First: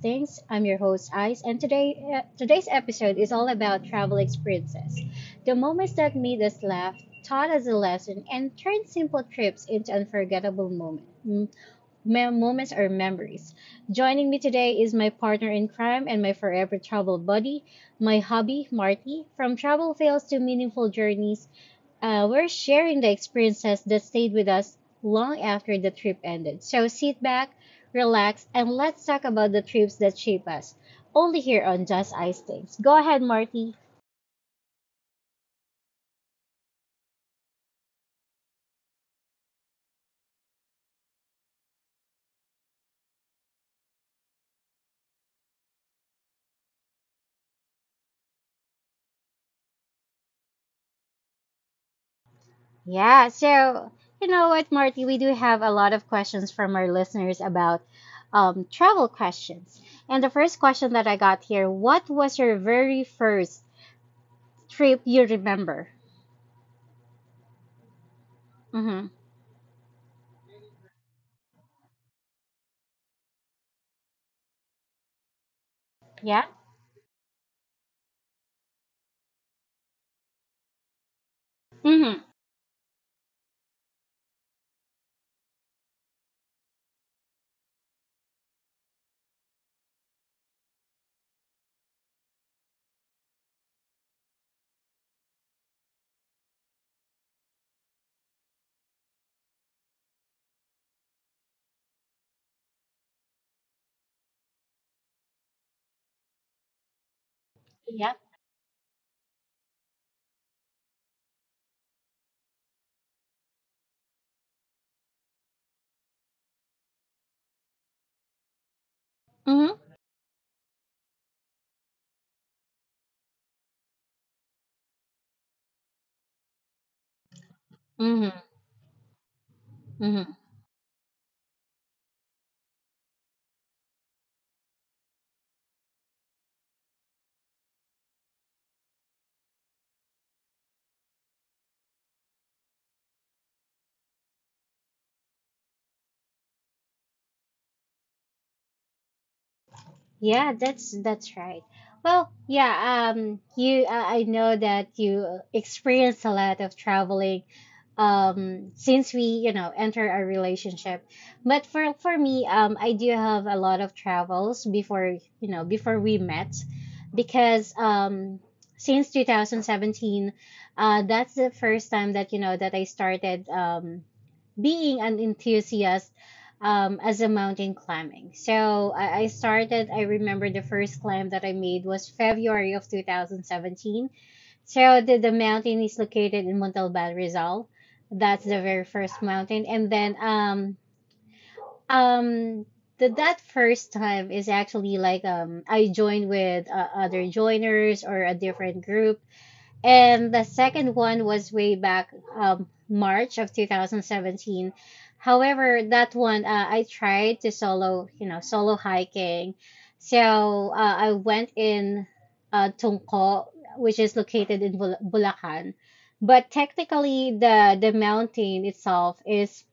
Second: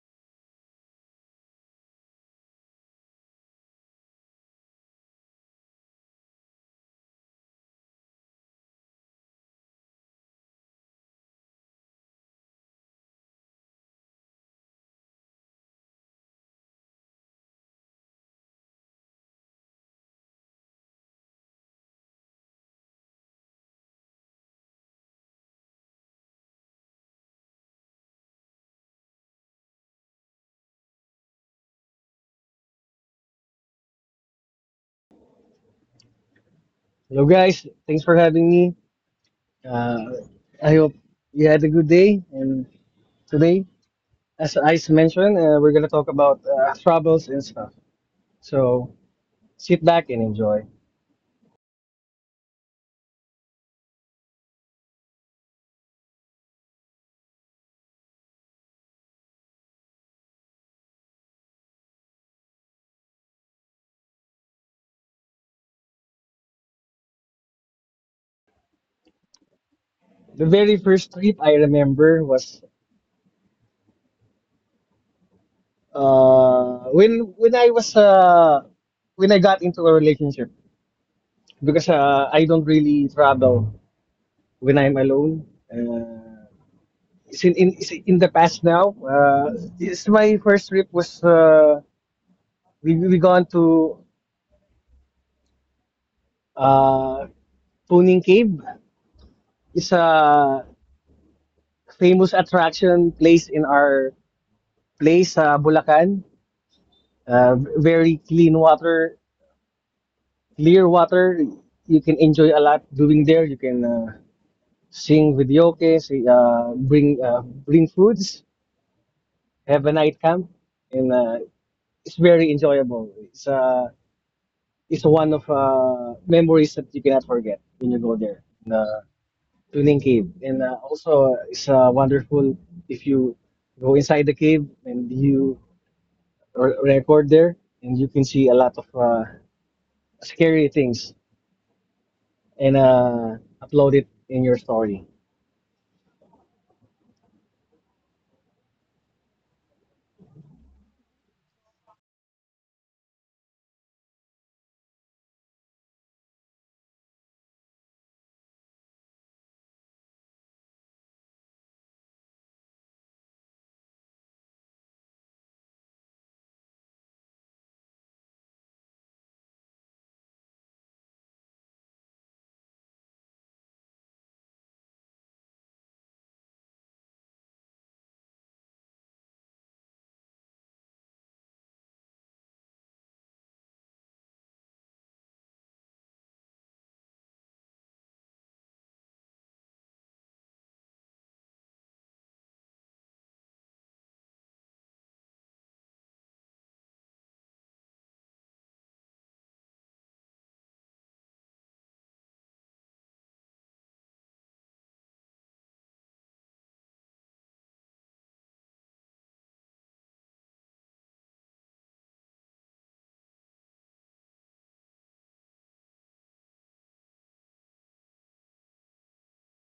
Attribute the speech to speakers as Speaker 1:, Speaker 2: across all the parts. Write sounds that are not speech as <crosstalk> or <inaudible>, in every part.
Speaker 1: Things. I'm your host Ice and today's episode is all about travel experiences. The moments that made us laugh, taught us a lesson and turned simple trips into unforgettable moments or memories. Joining me today is my partner in crime and my forever travel buddy, my hubby Marty. From travel fails to meaningful journeys, we're sharing the experiences that stayed with us long after the trip ended. So sit back, relax, and let's talk about the trips that shape us. Only here on Just Ice Things. Go ahead, Marty.
Speaker 2: Hello guys, thanks for having me. Uh, I hope you had a good day. And today, as Ice mentioned, we're gonna talk about travels and stuff. So sit back and enjoy.
Speaker 1: Yeah, so you know what, Marty, we do have a lot of questions from our listeners about travel questions. And the first question that I got here, what was your very first trip you remember? Mm-hmm.
Speaker 2: The very first trip I remember was
Speaker 1: Yeah.
Speaker 2: uh, when when I was uh, when I got into a relationship because
Speaker 1: Mm-hmm.
Speaker 2: I don't really travel when I'm alone. It's in the past now, it's my first trip was we gone to Uh, Tuning Cave is a famous attraction place in our place sa Bulacan.
Speaker 1: Yeah.
Speaker 2: Very clean water, clear water. You can enjoy a lot doing there. You can sing videoke, bring bring foods,
Speaker 1: Mm-hmm.
Speaker 2: have a night camp, and it's very enjoyable. It's one of memories that you cannot forget when you go
Speaker 1: Mm-hmm.
Speaker 2: there. uh, Tuning Cave.
Speaker 1: Mm-hmm.
Speaker 2: And also, it's wonderful if you go inside the cave and you record there, and you can see a lot of scary things and upload it in your story.
Speaker 1: Yeah, that's right. Well, yeah, you I know that you experience a lot of traveling, since we enter our relationship. But for me, I do have a lot of travels before before we met, because since 2017, that's the first time that that I started being an enthusiast as a mountain climbing. So I remember the first climb that I made was February of 2017. So the mountain is located in Montalban Rizal. That's the very first mountain. And then um, that first time is actually like I joined with other joiners or a different group and the second one was way back March of 2017. However, that one I tried to solo, solo hiking. So I went in Tungko, which is located in Bulacan. But technically, the mountain itself is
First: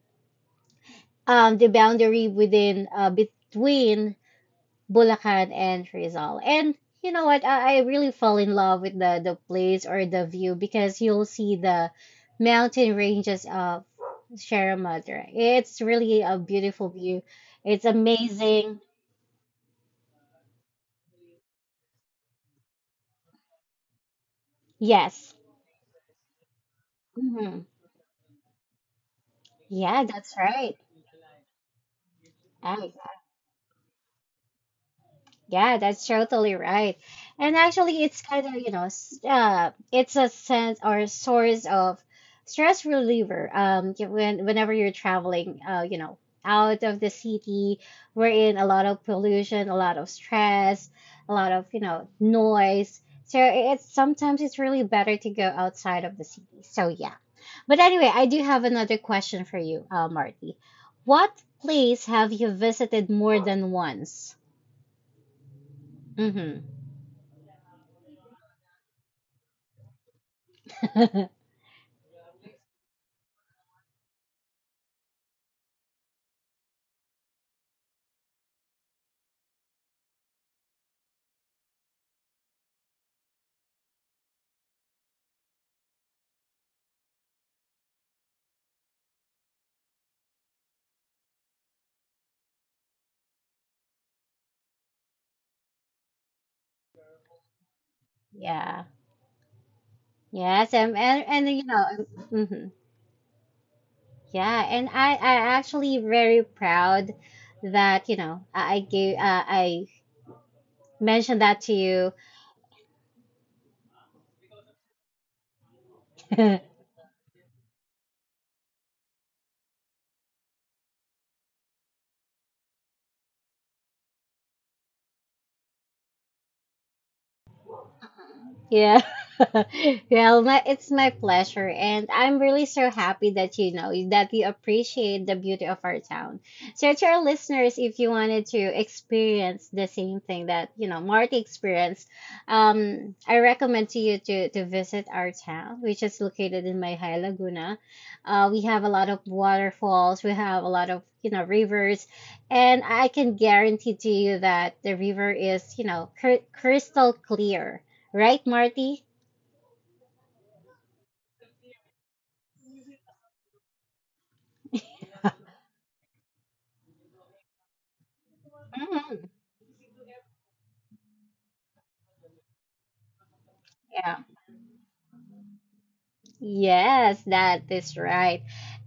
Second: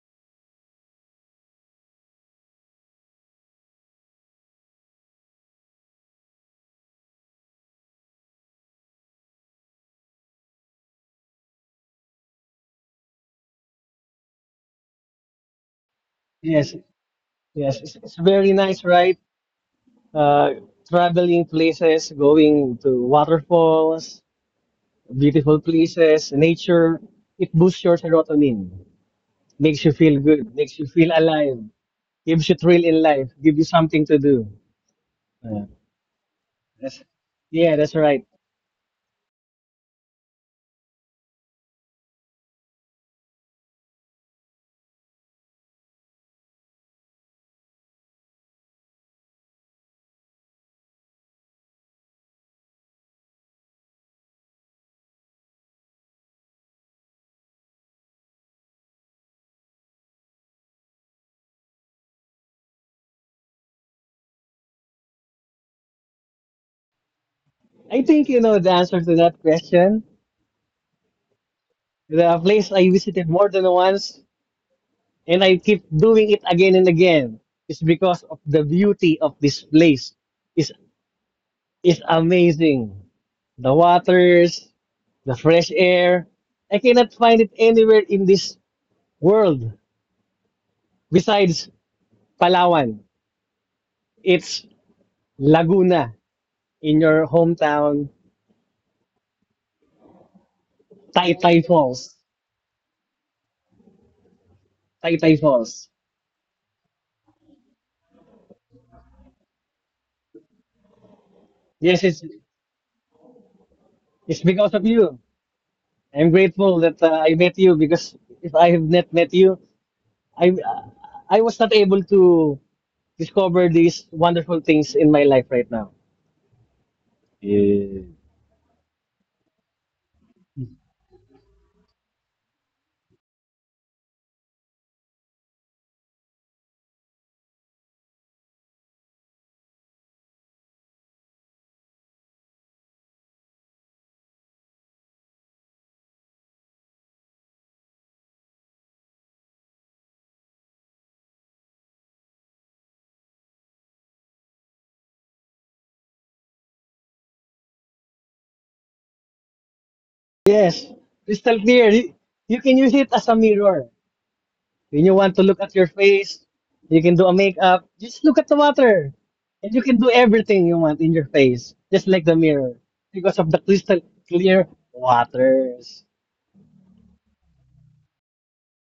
Speaker 1: the boundary within between Bulacan and Rizal. And you know what? I really fell in love with the place or the view because you'll see the mountain ranges of Sierra Madre. It's really a
Speaker 2: Yes,
Speaker 1: beautiful view.
Speaker 2: yes,
Speaker 1: It's
Speaker 2: it's very
Speaker 1: amazing.
Speaker 2: nice, right? Uh, Traveling places, going to waterfalls,
Speaker 1: Yes.
Speaker 2: beautiful places, nature. It
Speaker 1: Hmm.
Speaker 2: boosts your serotonin, makes you
Speaker 1: Yeah,
Speaker 2: feel
Speaker 1: that's
Speaker 2: good,
Speaker 1: right.
Speaker 2: makes you feel alive, gives you thrill
Speaker 1: I
Speaker 2: in life, gives you something to do. Yeah.
Speaker 1: Yeah, that's totally right.
Speaker 2: That's,
Speaker 1: And
Speaker 2: yeah, that's
Speaker 1: actually, it's
Speaker 2: right.
Speaker 1: kind of, it's a sense or source of stress reliever. Whenever you're traveling, out of the city, we're in a lot of pollution, a lot of stress, a lot of, noise. So it's sometimes it's really better to go outside of the city. So yeah. But anyway, I do have another question for you, Marty. What place have you visited more than once? Mm-hmm.
Speaker 2: I think you know the answer to that question.
Speaker 1: <laughs>
Speaker 2: The place I visited more than once, and I keep doing it again and again, is because of the beauty of this place. It's, it's amazing. The waters, the fresh air. I cannot find it anywhere in this world besides Palawan. It's Laguna in your hometown,
Speaker 1: Yeah. Yes, and and, and
Speaker 2: Taytay
Speaker 1: you know,
Speaker 2: Falls.
Speaker 1: hmm, yeah, and I
Speaker 2: Taytay Falls.
Speaker 1: actually very proud that I mentioned that to
Speaker 2: Yes,
Speaker 1: you.
Speaker 2: it's because of you. I'm grateful
Speaker 1: <laughs>
Speaker 2: that I met you because if I have not met you, I I was not able to discover these wonderful things in my life right now.
Speaker 1: Yeah. <laughs> Well, it's my pleasure, and I'm really so happy that that you appreciate the beauty of our town. So, to our listeners, if you wanted to experience the same thing that Marty experienced, I recommend to you to visit our town, which is located in Mayhay, Laguna. We have a lot of waterfalls, we have a lot of rivers, and I can guarantee to you that the river is crystal clear, right, Marty?
Speaker 2: Yes, crystal clear. You can use it as a mirror. When you want to look at your face, you can do a makeup. Just look at the water, and you can do everything you want in your face, just like the mirror, because of the crystal
Speaker 1: Yeah.
Speaker 2: clear waters.
Speaker 1: Yes, that is right.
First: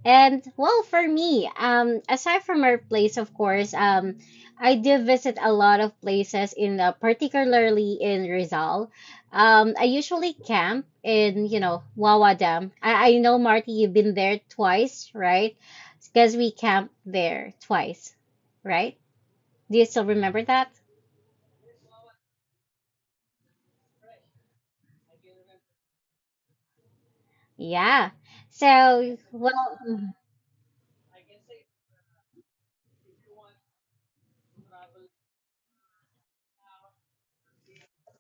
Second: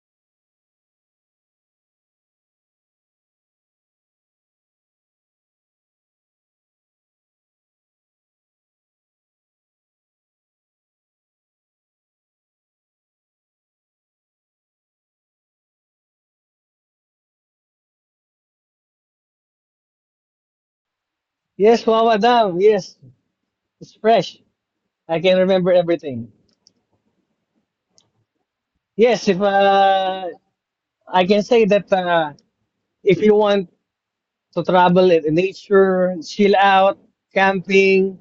Speaker 1: And well, for me, aside from our place, of course, I do visit a lot of places in particularly in Rizal. I usually camp in, Wawa Dam. I know, Marty, you've been there twice, right? Because we camped there twice, right? Do you still remember that?
Speaker 2: Yes, Wawa Dam. Yes, it's fresh. I can remember everything.
Speaker 1: Yeah. So,
Speaker 2: Yes, if
Speaker 1: well, mhm.
Speaker 2: I can say that if you want to travel in nature, chill out, camping,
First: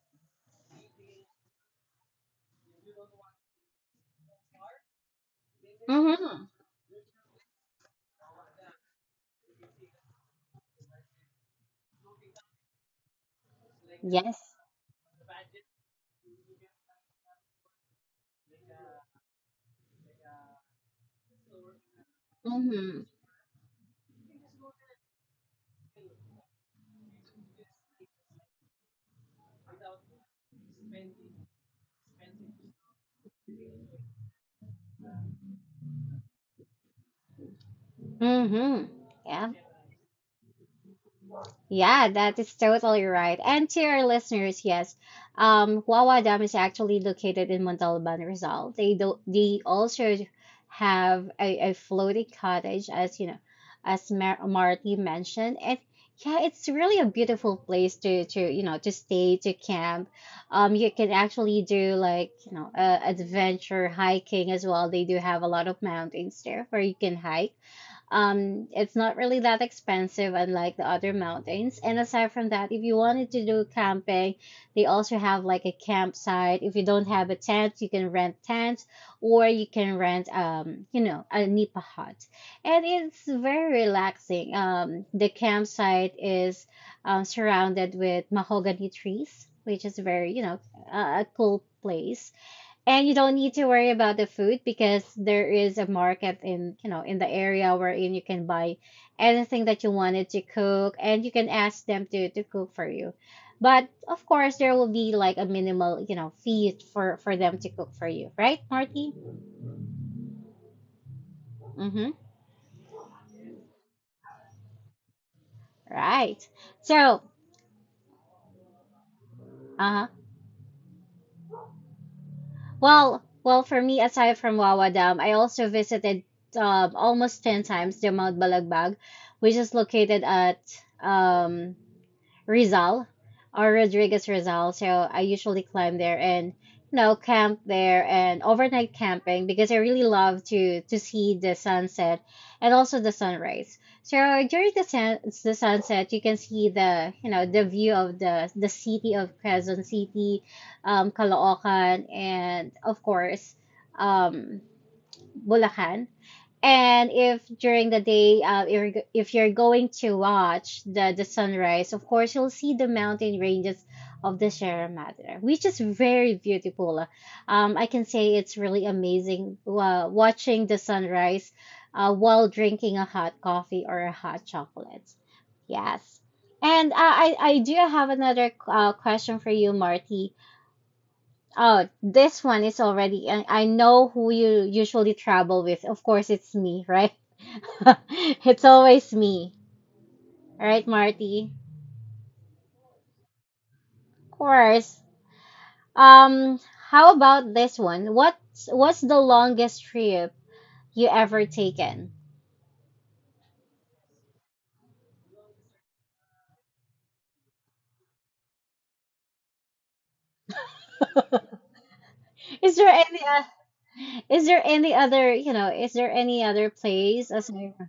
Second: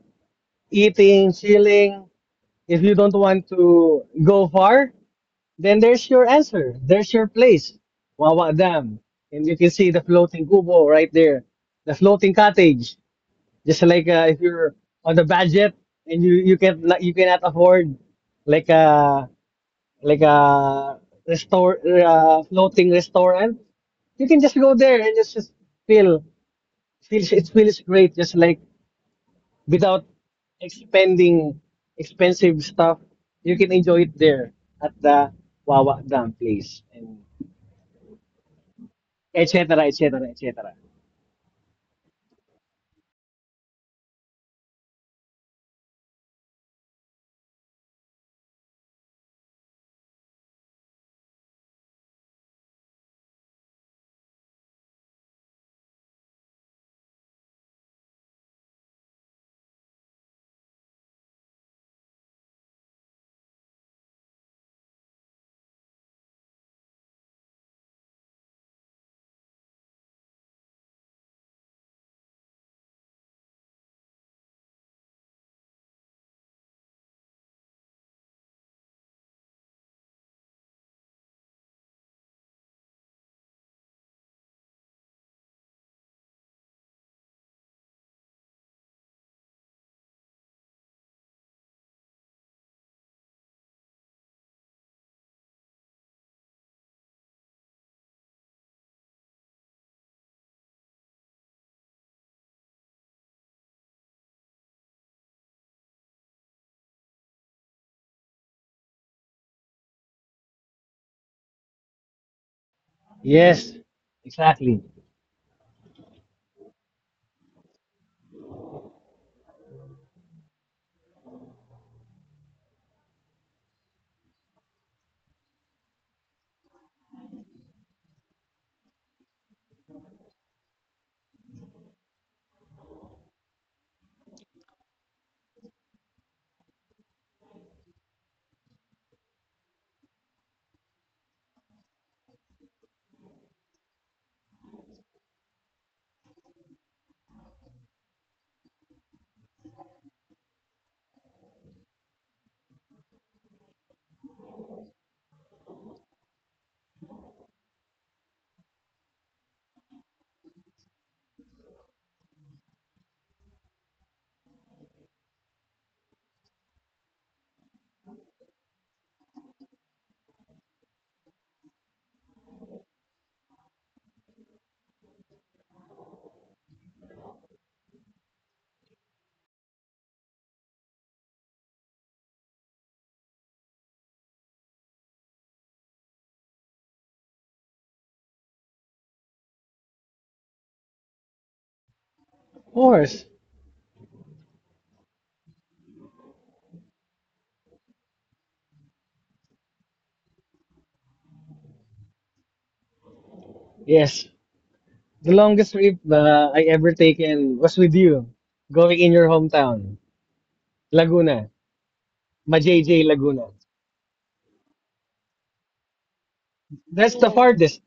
Speaker 2: eating, chilling, if you don't want to go far, then there's your
Speaker 1: Mm-hmm.
Speaker 2: answer. There's your place, Wawa Dam. And you can see the floating kubo right there, the floating cottage. Just like
Speaker 1: Yes.
Speaker 2: if you're on the budget and you cannot afford like uh, like a restore floating
Speaker 1: Mm-hmm.
Speaker 2: restaurant. You can just go there and just feel feels great just like without expending expensive stuff. You can enjoy it there at the Wawa Dam place and
Speaker 1: Mm-hmm. Yeah.
Speaker 2: etc. etc. etc.
Speaker 1: Yeah, that is totally right. And to our listeners, yes, Wawa Dam is actually located in Montalban, Rizal. They also have a floating cottage, as Marty mentioned, and yeah, it's really a beautiful place to stay to camp. You can actually do like adventure hiking as well. They do have a lot of mountains there where you can hike. It's not really that expensive, unlike the other mountains. And aside from that, if you wanted to do camping, they also have like a campsite. If you don't have a tent, you can rent tents, or you can rent, a nipa hut, and it's very relaxing. The campsite is surrounded with mahogany trees, which is very, a a cool place and you don't need to worry about the food because there is a market in the area wherein you can buy anything that you wanted to cook and you can ask them to cook for you. But of course, there will be like a minimal, fee for them to cook for you, right, Marty? Mm-hmm.
Speaker 2: Yes, exactly.
Speaker 1: Right. So, uh-huh. Well, for me, aside from Wawa Dam, I also visited almost 10 times the Mount Balagbag, which is located at um, Rizal or Rodriguez Rizal. So I usually climb there and camp there and overnight camping because I really love to see the sunset and also the sunrise. So during the sunset, you can see the you know the view of the city of Quezon City, Caloocan, and of course, um, Bulacan. And if during the day, if you're going to watch the sunrise, of course you'll see the mountain ranges of the Sierra Madre, which is very beautiful. I can say it's really amazing watching the sunrise while drinking a hot coffee or a hot chocolate. Yes. And I do have another question for you, Marty. Oh, this one is already. I know who you usually travel with. Of course, it's me, right? <laughs> It's always me, right, Marty?
Speaker 2: Of course.
Speaker 1: Of course. Um, how about this one? What's the longest trip you ever taken?
Speaker 2: Yes. The longest trip I ever taken was with you, going in your hometown, Laguna,
Speaker 1: Is there
Speaker 2: Majayjay
Speaker 1: any uh,
Speaker 2: Laguna.
Speaker 1: is there any other, you know, is there any other
Speaker 2: That's
Speaker 1: place
Speaker 2: the
Speaker 1: aside?
Speaker 2: farthest.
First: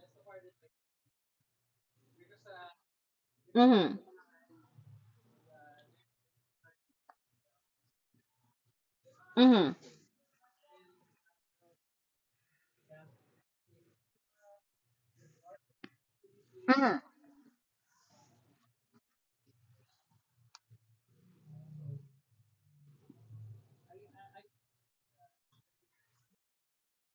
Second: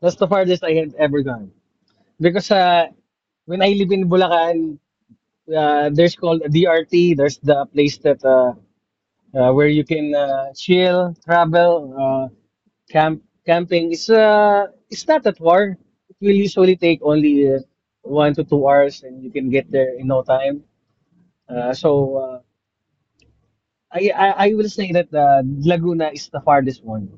Speaker 2: That's the farthest I have ever gone. Because when I live
Speaker 1: Mm-hmm.
Speaker 2: in Bulacan, there's called DRT. There's the place that where
Speaker 1: Mm-hmm.
Speaker 2: you can chill, travel, camp, camping. It's not that far. It will usually take
Speaker 1: Mm-hmm.
Speaker 2: only 1 to 2 hours, and you can get there in no time. So I will say that Laguna is the farthest one.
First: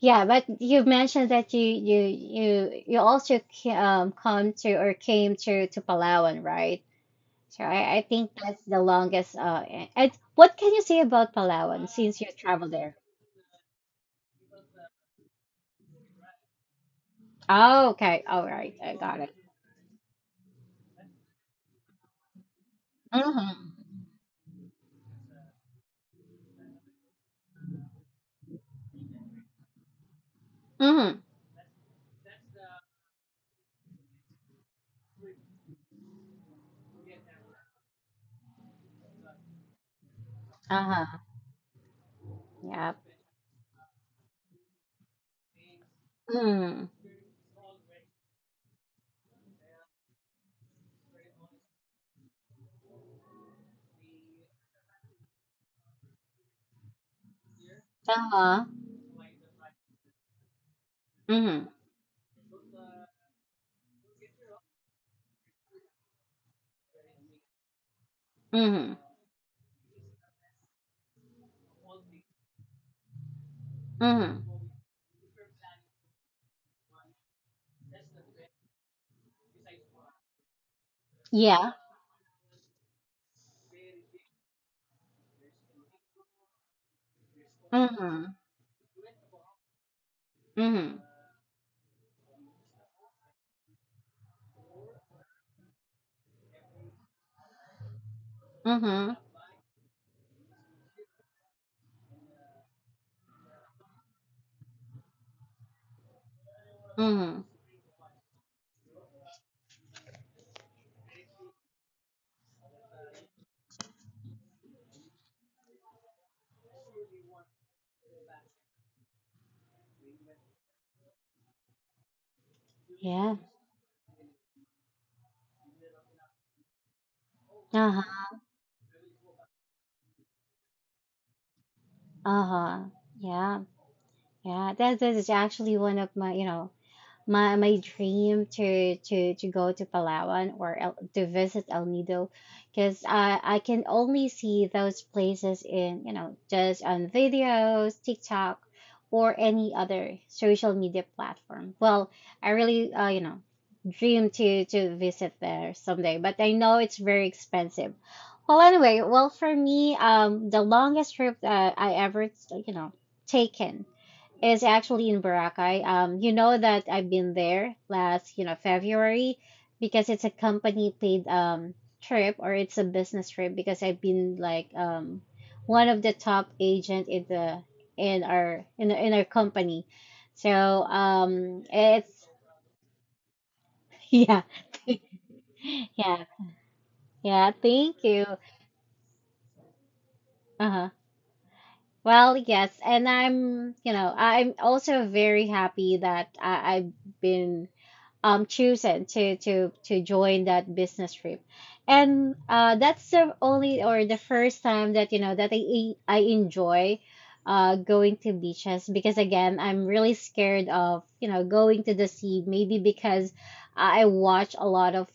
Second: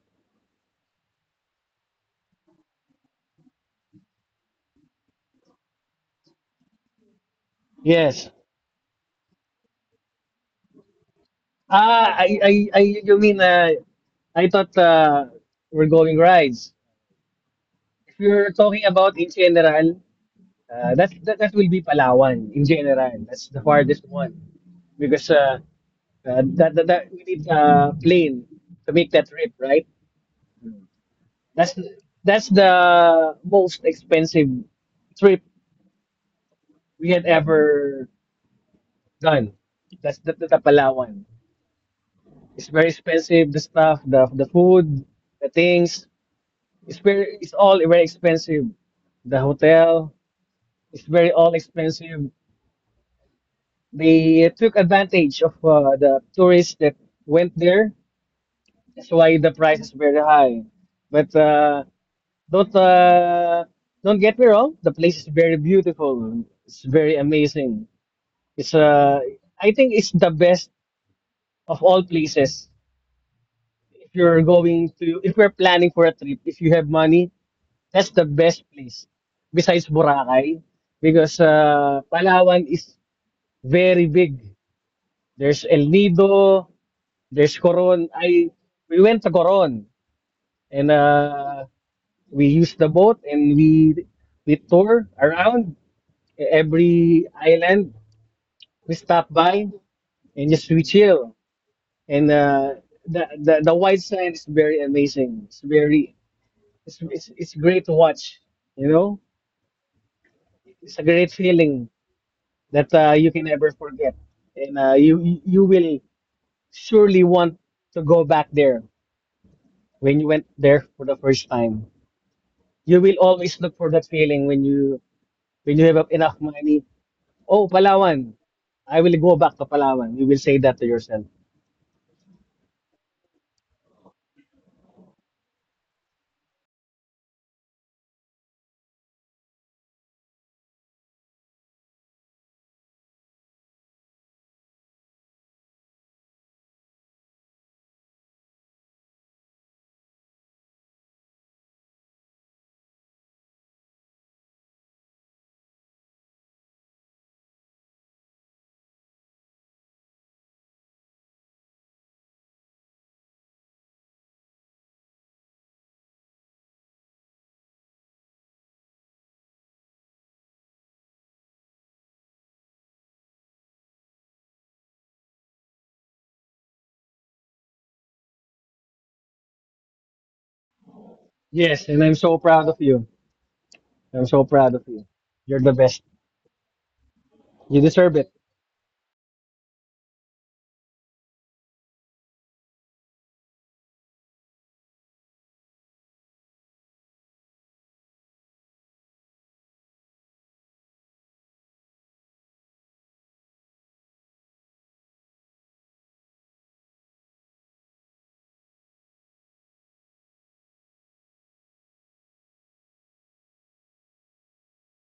Speaker 1: Yeah, but you mentioned that you also come to or came to Palawan, right? So I
Speaker 2: Yes.
Speaker 1: think that's the longest. And what can you say about Palawan since you traveled there?
Speaker 2: You mean, I thought we're going rides.
Speaker 1: Oh,
Speaker 2: If
Speaker 1: okay, all
Speaker 2: you're
Speaker 1: right,
Speaker 2: talking
Speaker 1: I
Speaker 2: about
Speaker 1: got
Speaker 2: in
Speaker 1: it.
Speaker 2: general, that will be Palawan in general. That's the
Speaker 1: Mhm.
Speaker 2: farthest one because that, that that we need a plane to make that trip, right?
Speaker 1: Mhm.
Speaker 2: That's that's the most expensive trip we had ever done. That's the
Speaker 1: Uh huh.
Speaker 2: Palawan. It's very
Speaker 1: Yep.
Speaker 2: expensive. The stuff, the food, the things.
Speaker 1: Mhm.
Speaker 2: It's all very expensive. The hotel is very all expensive. They took advantage of the tourists that went there.
Speaker 1: Uh huh.
Speaker 2: That's why the price is very high. But
Speaker 1: Mhm.
Speaker 2: uh, don't uh, don't get me wrong. The place is very beautiful. It's very amazing. It's
Speaker 1: Mhm.
Speaker 2: I think it's the best of all places.
Speaker 1: Mhm.
Speaker 2: If you're planning for a trip, if you have money, that's the best place besides Boracay because
Speaker 1: Yeah.
Speaker 2: Palawan is very big. There's El Nido, there's Coron.
Speaker 1: Mhm.
Speaker 2: I We went to Coron and
Speaker 1: Mhm.
Speaker 2: we used the boat and we tour around every island. We
Speaker 1: Mhm.
Speaker 2: stop by and just we chill. And the white sand is very amazing. It's very
Speaker 1: Mhm.
Speaker 2: it's great to watch. You know, it's a great feeling that you can never forget, and you will surely want to go back there when you went there for the first time. You will
Speaker 1: Yeah.
Speaker 2: always look for that feeling when you have enough money. Oh,
Speaker 1: Uh huh.
Speaker 2: Palawan, I will go back to Palawan. You will say that to yourself.
Speaker 1: Uh huh. Yeah. Yeah, that is actually one of my, you know, my dream to go to Palawan or to visit El Nido, because I can only see those places just on videos, TikTok, or any other social media platform. Well, I really, dream to visit there someday, but I know it's very expensive. Well, anyway, well for me, the longest trip that I ever, you know, taken is actually in Boracay. You know that I've been there last, February because it's a company paid trip or it's a business trip because I've been like one of the top agent in the in our company. So
Speaker 2: Yes, and
Speaker 1: it's
Speaker 2: I'm so proud of you.
Speaker 1: <laughs>
Speaker 2: I'm
Speaker 1: yeah.
Speaker 2: so proud of you.
Speaker 1: <laughs>
Speaker 2: You're the best.
Speaker 1: Yeah. Yeah,
Speaker 2: You
Speaker 1: thank
Speaker 2: deserve
Speaker 1: you.
Speaker 2: it.
Speaker 1: Uh-huh. Well, yes, and I'm also very happy that I've been chosen to join that business trip and that's the only or the first time that that I enjoy going to beaches because again I'm really scared of going to the sea maybe because I watch a lot of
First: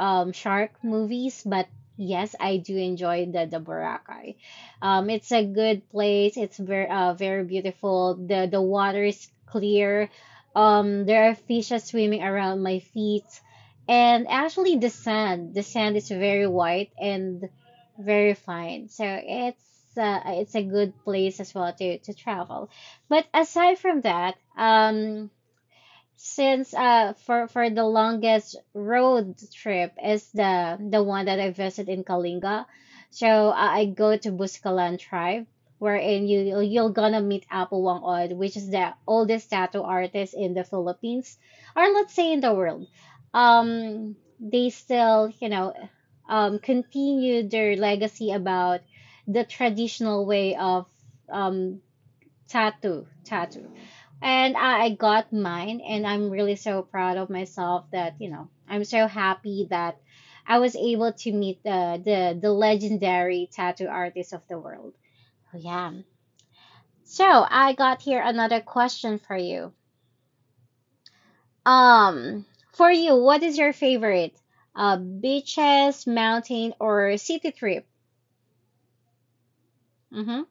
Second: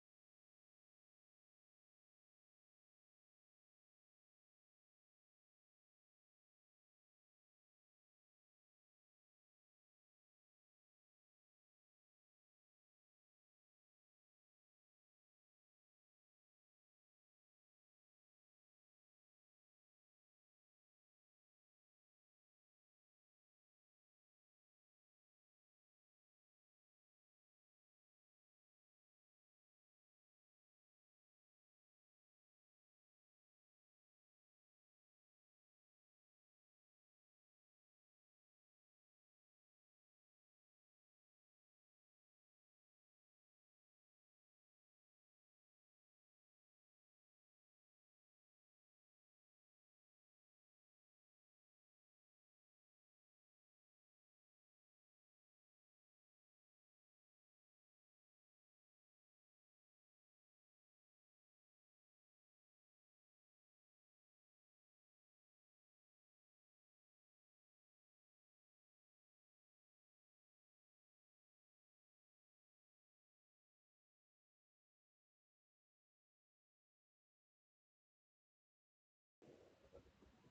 Speaker 1: shark movies, but yes, I do enjoy the Boracay. It's a good place. It's very very beautiful. The water is clear. There are fishes swimming around my feet, and actually the sand is very white and very fine. It's a good place as well to travel, but aside from that um since for the longest road trip is the one that I visit in Kalinga. So I go to Buscalan tribe wherein you're gonna meet Apolwang Od, which is the oldest tattoo artist in the Philippines or let's say in the world. They still, continue their legacy about the traditional way of um tattoo and I got mine and I'm really so proud of myself that I'm so happy that I was able to meet the legendary tattoo artist of the world. Oh, yeah. So I got here another question for you. um what is your favorite beaches, mountain, or city trip? Mm-hmm.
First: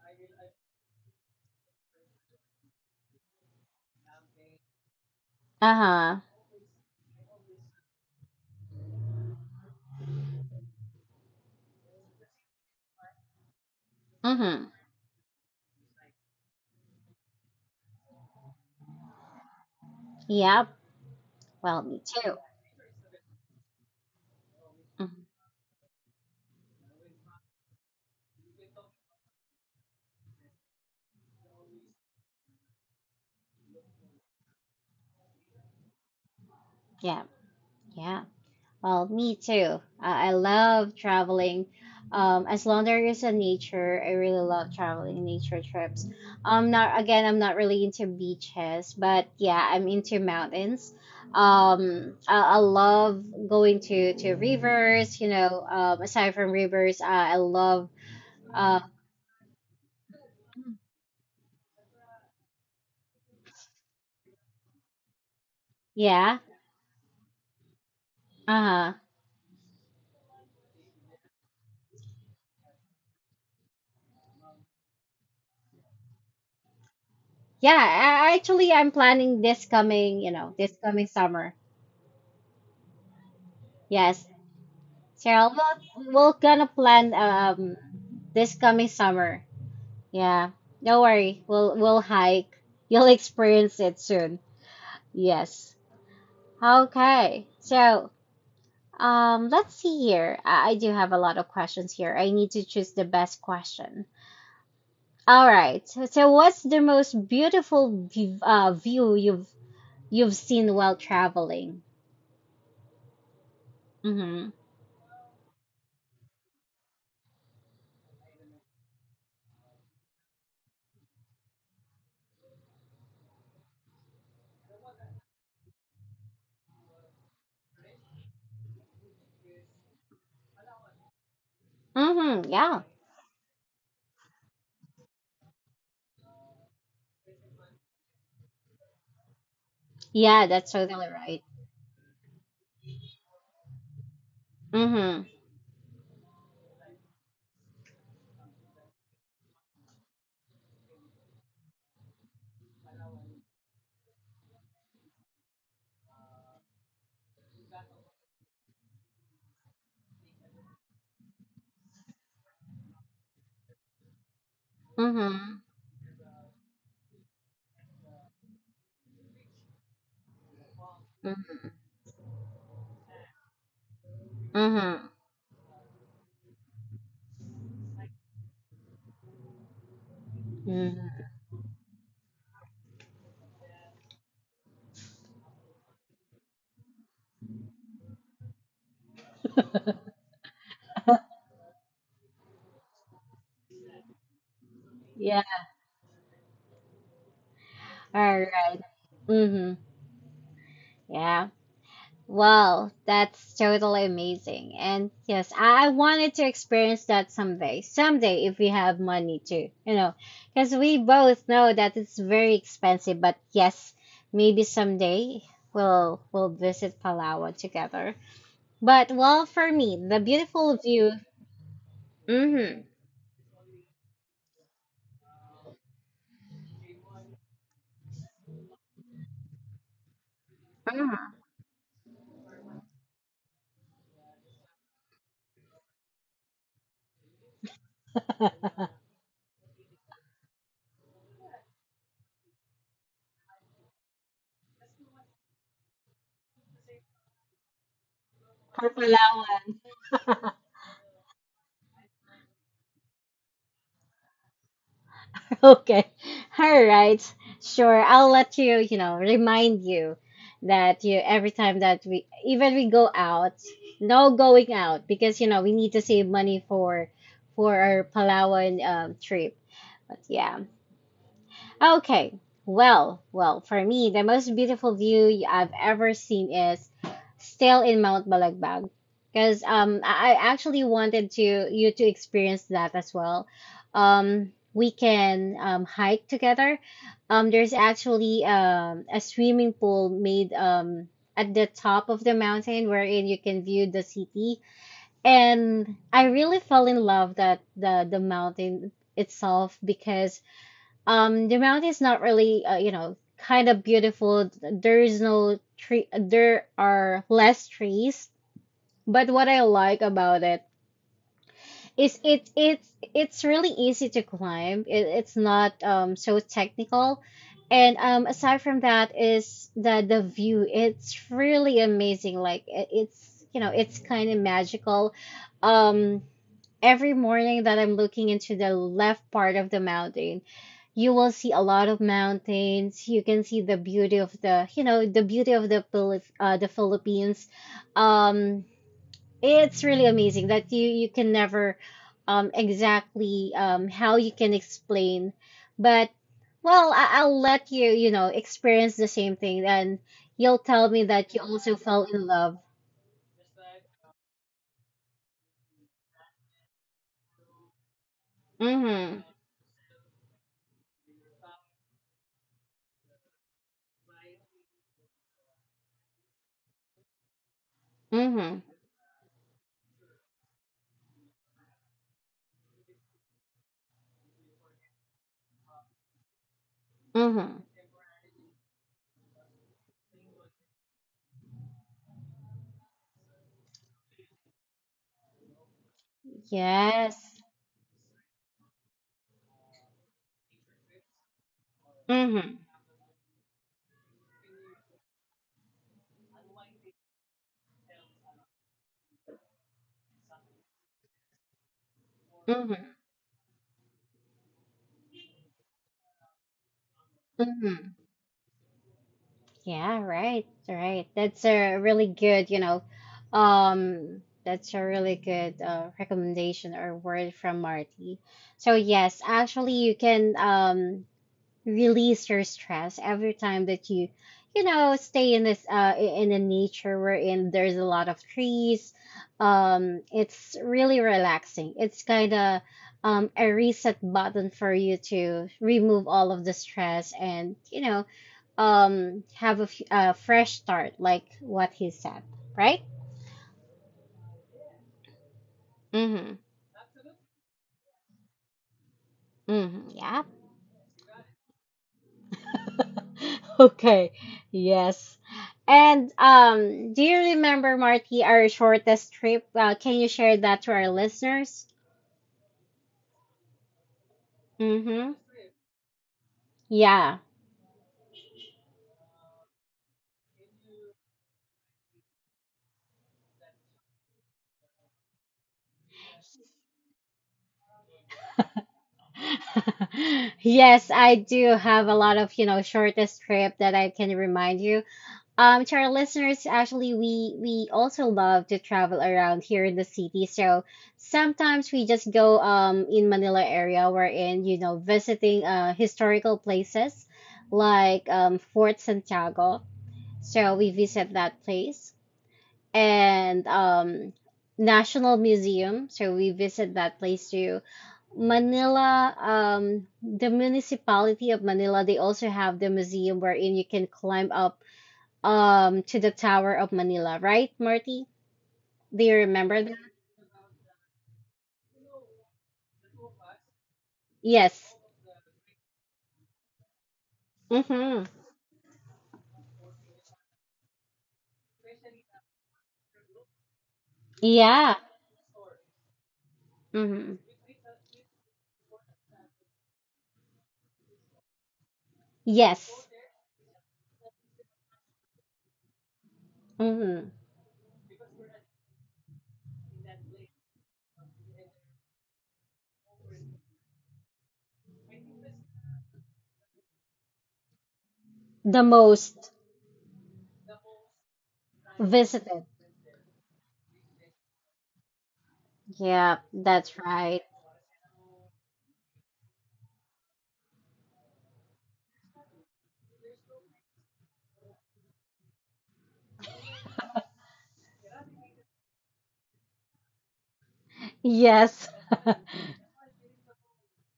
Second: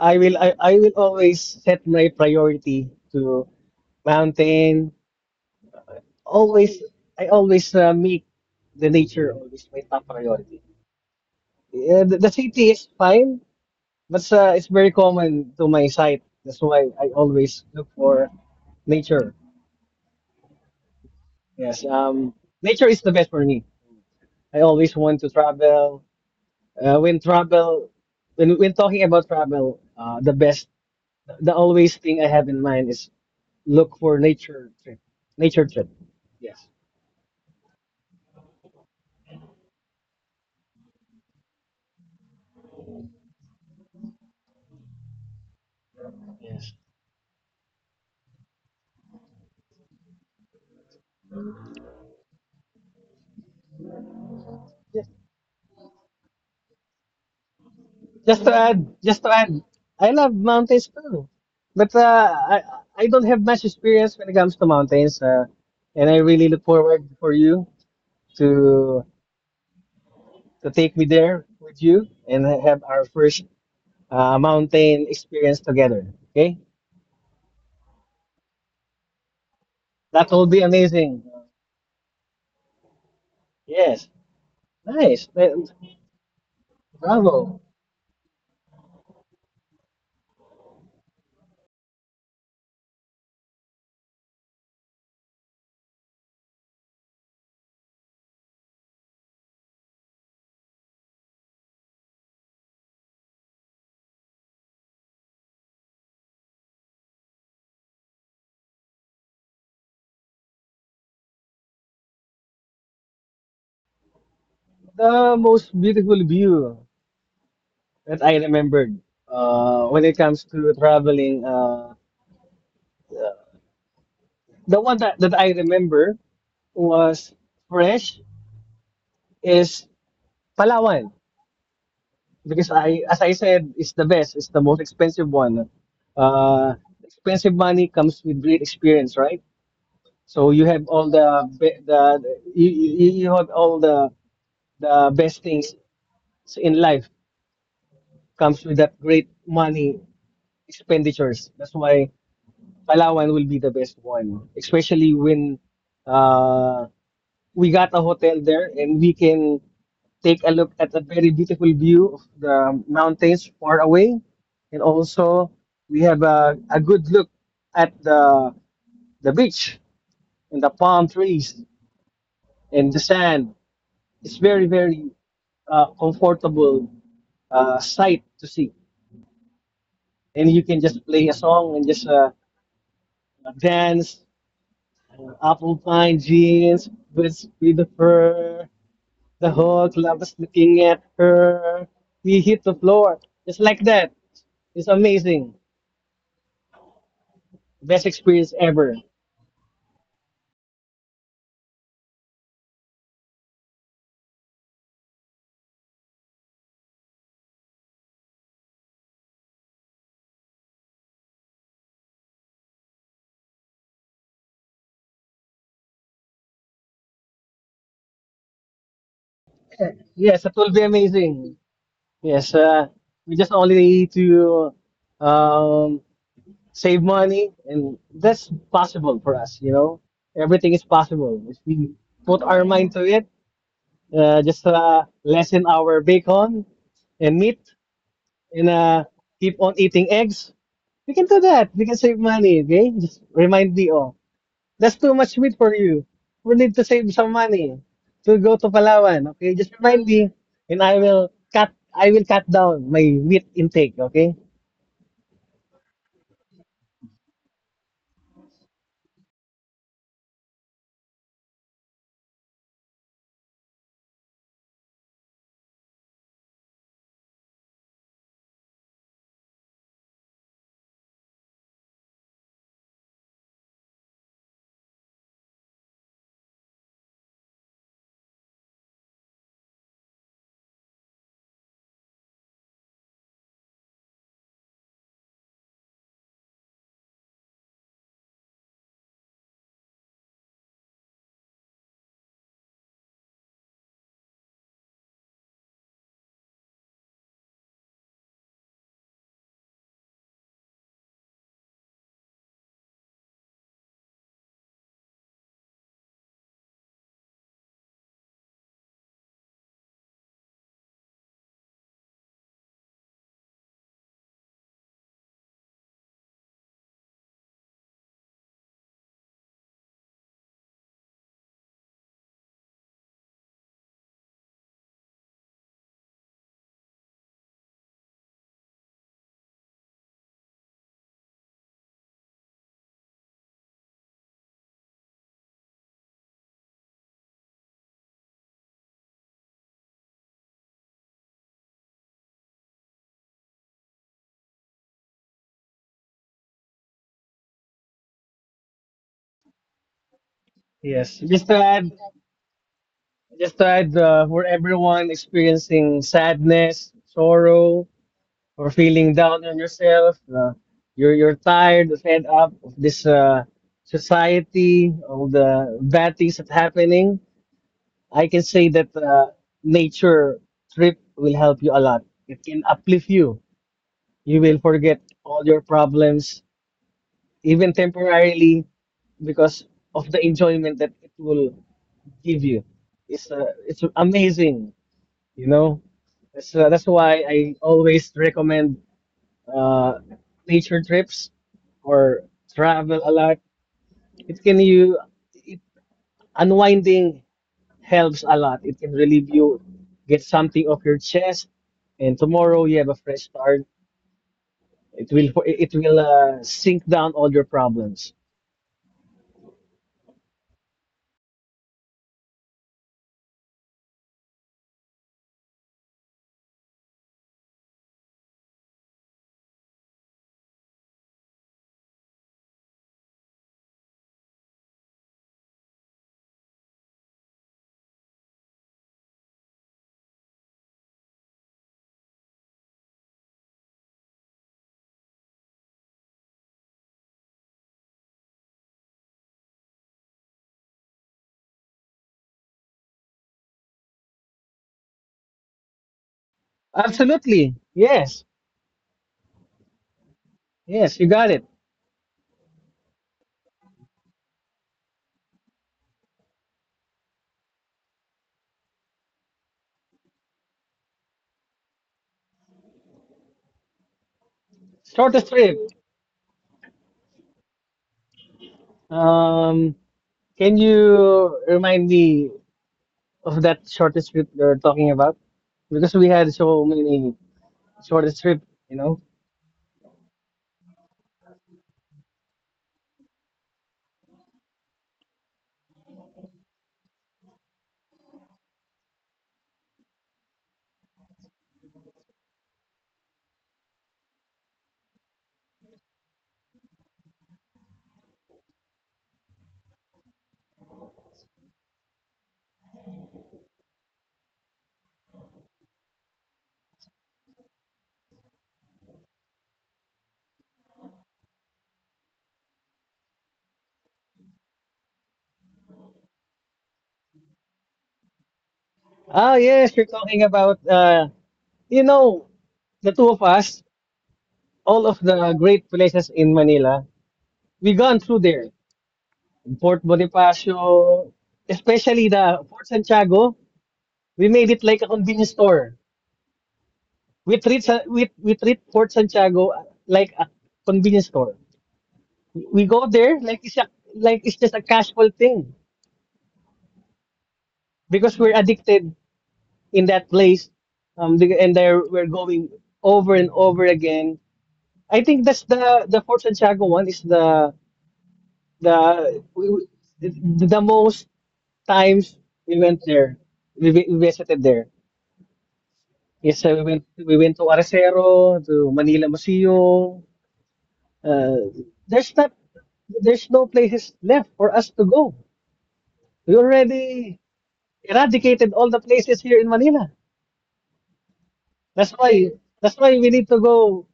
Speaker 2: I will always set my priority to mountain,
Speaker 1: Uh-huh.
Speaker 2: always. I always make the nature always my top priority. Yeah, the city is fine, but it's
Speaker 1: Mm-hmm.
Speaker 2: very common to my site. That's why I always look for nature.
Speaker 1: Yep. Well,
Speaker 2: Yes,
Speaker 1: me too.
Speaker 2: nature is the best for me. I always want
Speaker 1: Mhm.
Speaker 2: to travel. Uh, when travel, when talking about travel, the always thing I have in mind is look for nature trip, nature trip. Yes.
Speaker 1: Yeah. Yeah. Well, me too. I love traveling. As long there is a nature, I really love traveling nature trips.
Speaker 2: Yes.
Speaker 1: Not again, I'm not really into beaches, but yeah, I'm into mountains. I love going to rivers. Aside from rivers, I love.
Speaker 2: Just to
Speaker 1: Uh,
Speaker 2: add, I love mountains too, but I don't have much experience when it comes to mountains, and I
Speaker 1: yeah.
Speaker 2: really look forward for you
Speaker 1: Uh huh.
Speaker 2: to take me there with you and have our first mountain experience together. Okay,
Speaker 1: Yeah. Actually, I'm planning this coming. You
Speaker 2: that will
Speaker 1: know,
Speaker 2: be
Speaker 1: this coming
Speaker 2: amazing.
Speaker 1: summer.
Speaker 2: Yes,
Speaker 1: Yes.
Speaker 2: nice.
Speaker 1: Cheryl, we're gonna plan
Speaker 2: Bravo.
Speaker 1: this coming summer. Yeah. Don't worry. We'll hike. You'll experience it soon. Yes. Okay. So, let's see here. I do have a lot of questions here. I need to choose the best question. All right. So what's the most beautiful view, view you've seen while traveling? Mm-hmm.
Speaker 2: The most beautiful view that I remembered when it comes to traveling. The one that I remember was fresh is Palawan
Speaker 1: Mm-hmm.
Speaker 2: because
Speaker 1: Yeah.
Speaker 2: I as I said, it's the best, it's the most expensive one, uh expensive money comes with great experience, right?
Speaker 1: Yeah,
Speaker 2: So you
Speaker 1: that's
Speaker 2: have
Speaker 1: totally
Speaker 2: all the
Speaker 1: right.
Speaker 2: be- the you, you you have all the
Speaker 1: Mm-hmm.
Speaker 2: best things in life comes with that great money expenditures. That's why Palawan will be the best one, especially when uh we got a hotel there and we can take a look at a very beautiful view of the mountains far away. And also,
Speaker 1: Mm-hmm.
Speaker 2: we have a good look at the beach and the palm trees
Speaker 1: Mm-hmm.
Speaker 2: and the sand. It's very,
Speaker 1: Mm-hmm.
Speaker 2: very comfortable sight to see. And you can just
Speaker 1: Mm-hmm.
Speaker 2: play a song and just dance, apple pine jeans, with the fur. The whole club is looking at her. We hit the floor just like that. It's
Speaker 1: Yeah.
Speaker 2: amazing. Best
Speaker 1: All
Speaker 2: experience
Speaker 1: right.
Speaker 2: ever.
Speaker 1: Mm-hmm. Yeah. Well, that's totally amazing. And yes, I wanted to experience that someday. Someday, if we have money to, you know, because we both know that it's very expensive. But yes, maybe someday we'll visit Palawan together. But well, for me, the
Speaker 2: Yes, that
Speaker 1: beautiful
Speaker 2: will be
Speaker 1: view.
Speaker 2: amazing. Yes,
Speaker 1: Mm-hmm.
Speaker 2: we just only need to um, save money, and that's possible for us. Everything is possible if we put our mind to it. Just Lessen our bacon and meat, and keep on eating eggs. We can do that. We can save money. Okay, just remind me. Oh. That's too much meat for you. We need to save some money to go to
Speaker 1: For
Speaker 2: Palawan.
Speaker 1: Palawan.
Speaker 2: Okay, just remind me, and I will cut down my meat intake. Okay.
Speaker 1: <laughs> Okay. All right. Sure. I'll let you, you know, remind you that you every time that we even we go out, no going out because you know we need to save money for our Palawan trip. But yeah. Okay. Well, well, for me, the most beautiful view I've ever seen is still in Mount Balagbag. Because I actually wanted to you to experience that as well. We can hike together. There's actually a swimming pool made at the top of the mountain wherein you can view the city. And I really fell in love that the mountain itself because the mountain is not really, you know, kind of beautiful. There is no tree. There are less trees. But what I like about it is it's really easy to climb. It's not so technical, and aside from that is the view. It's really amazing. Like it's you know it's kind of magical. Um, every morning that I'm looking into the left part of the mountain, you will see a lot of mountains. You can see the beauty of the, you know, the beauty of the Philip the Philippines. Um, it's really amazing that you can never exactly how you can explain, but well, I'll let you you know experience the same thing, and you'll tell me
Speaker 2: Yes.
Speaker 1: that you
Speaker 2: Just to
Speaker 1: also
Speaker 2: add,
Speaker 1: fell in love.
Speaker 2: for everyone experiencing sadness, sorrow, or feeling
Speaker 1: Mhm.
Speaker 2: down on yourself, you're tired, fed up of this society, all the bad things that happening. I can
Speaker 1: Mhm.
Speaker 2: say that nature trip will help you a lot. It can uplift you. You will forget all your problems,
Speaker 1: Mhm.
Speaker 2: even temporarily, because of the enjoyment that it will give you. It's amazing, you know. That's why
Speaker 1: Yes.
Speaker 2: I always recommend uh, nature trips or
Speaker 1: Mhm.
Speaker 2: travel a lot. It can you it, Unwinding helps a lot. It can relieve you, get something off your chest, and tomorrow you have
Speaker 1: Hmm.
Speaker 2: a fresh start. It will sink down all your
Speaker 1: Hmm.
Speaker 2: problems.
Speaker 1: Yeah, right. That's a really good, you know, that's a really good recommendation or word from Marty. So yes, actually, you can release your stress every time that you know, stay in this in the nature wherein there's a lot of trees. It's really relaxing. It's kind of a reset button for you to remove all of the stress and you know have a fresh start like what he said, right? Mm-hmm.
Speaker 2: Absolutely, yes,
Speaker 1: Mm-hmm. Yep.
Speaker 2: yes, you got it.
Speaker 1: <laughs> Okay. Yes. And do you remember, Marty, our shortest trip? Can you share that to our listeners? Mm-hmm.
Speaker 2: Shortest trip.
Speaker 1: Yeah.
Speaker 2: Um, can you remind me of that shortest trip you're talking about? Because we had so many shortest trip, you know.
Speaker 1: <laughs> Yes, I do have a lot of you know shortest trip that I can remind you. To our listeners, actually, we also love to travel around here in the city. So sometimes we just go in Manila area, we're in you know visiting historical places like Fort Santiago. So we visit that place and National Museum. So we visit that place too. Manila, the municipality of Manila, they also have the museum wherein you can climb up to the Tower of Manila, right, Marty? Do you
Speaker 2: Ah,
Speaker 1: remember that?
Speaker 2: yes, you're talking about you know, the two of us,
Speaker 1: Yes.
Speaker 2: all of the great places in Manila. We gone
Speaker 1: Mm-hmm.
Speaker 2: through there. Fort Bonifacio, especially the Fort Santiago, we made it
Speaker 1: Yeah.
Speaker 2: like a convenience store.
Speaker 1: Mm-hmm.
Speaker 2: We treat Fort Santiago like a convenience store. We
Speaker 1: Yes.
Speaker 2: go there like it's just a casual thing
Speaker 1: Mm-hmm.
Speaker 2: because we're addicted in that place, and there we're going over and over again. I think that's the Fort Santiago one is
Speaker 1: The
Speaker 2: the
Speaker 1: most
Speaker 2: the, the most times
Speaker 1: visited.
Speaker 2: we went there. We visited there.
Speaker 1: Yeah,
Speaker 2: Yes, we
Speaker 1: that's
Speaker 2: went
Speaker 1: right.
Speaker 2: we went to Aracero, to Manila Museo. Uh, there's not there's no places left for us to go. We already eradicated all the places here in Manila.
Speaker 1: Yes.
Speaker 2: That's
Speaker 1: <laughs>
Speaker 2: why that's why we need to go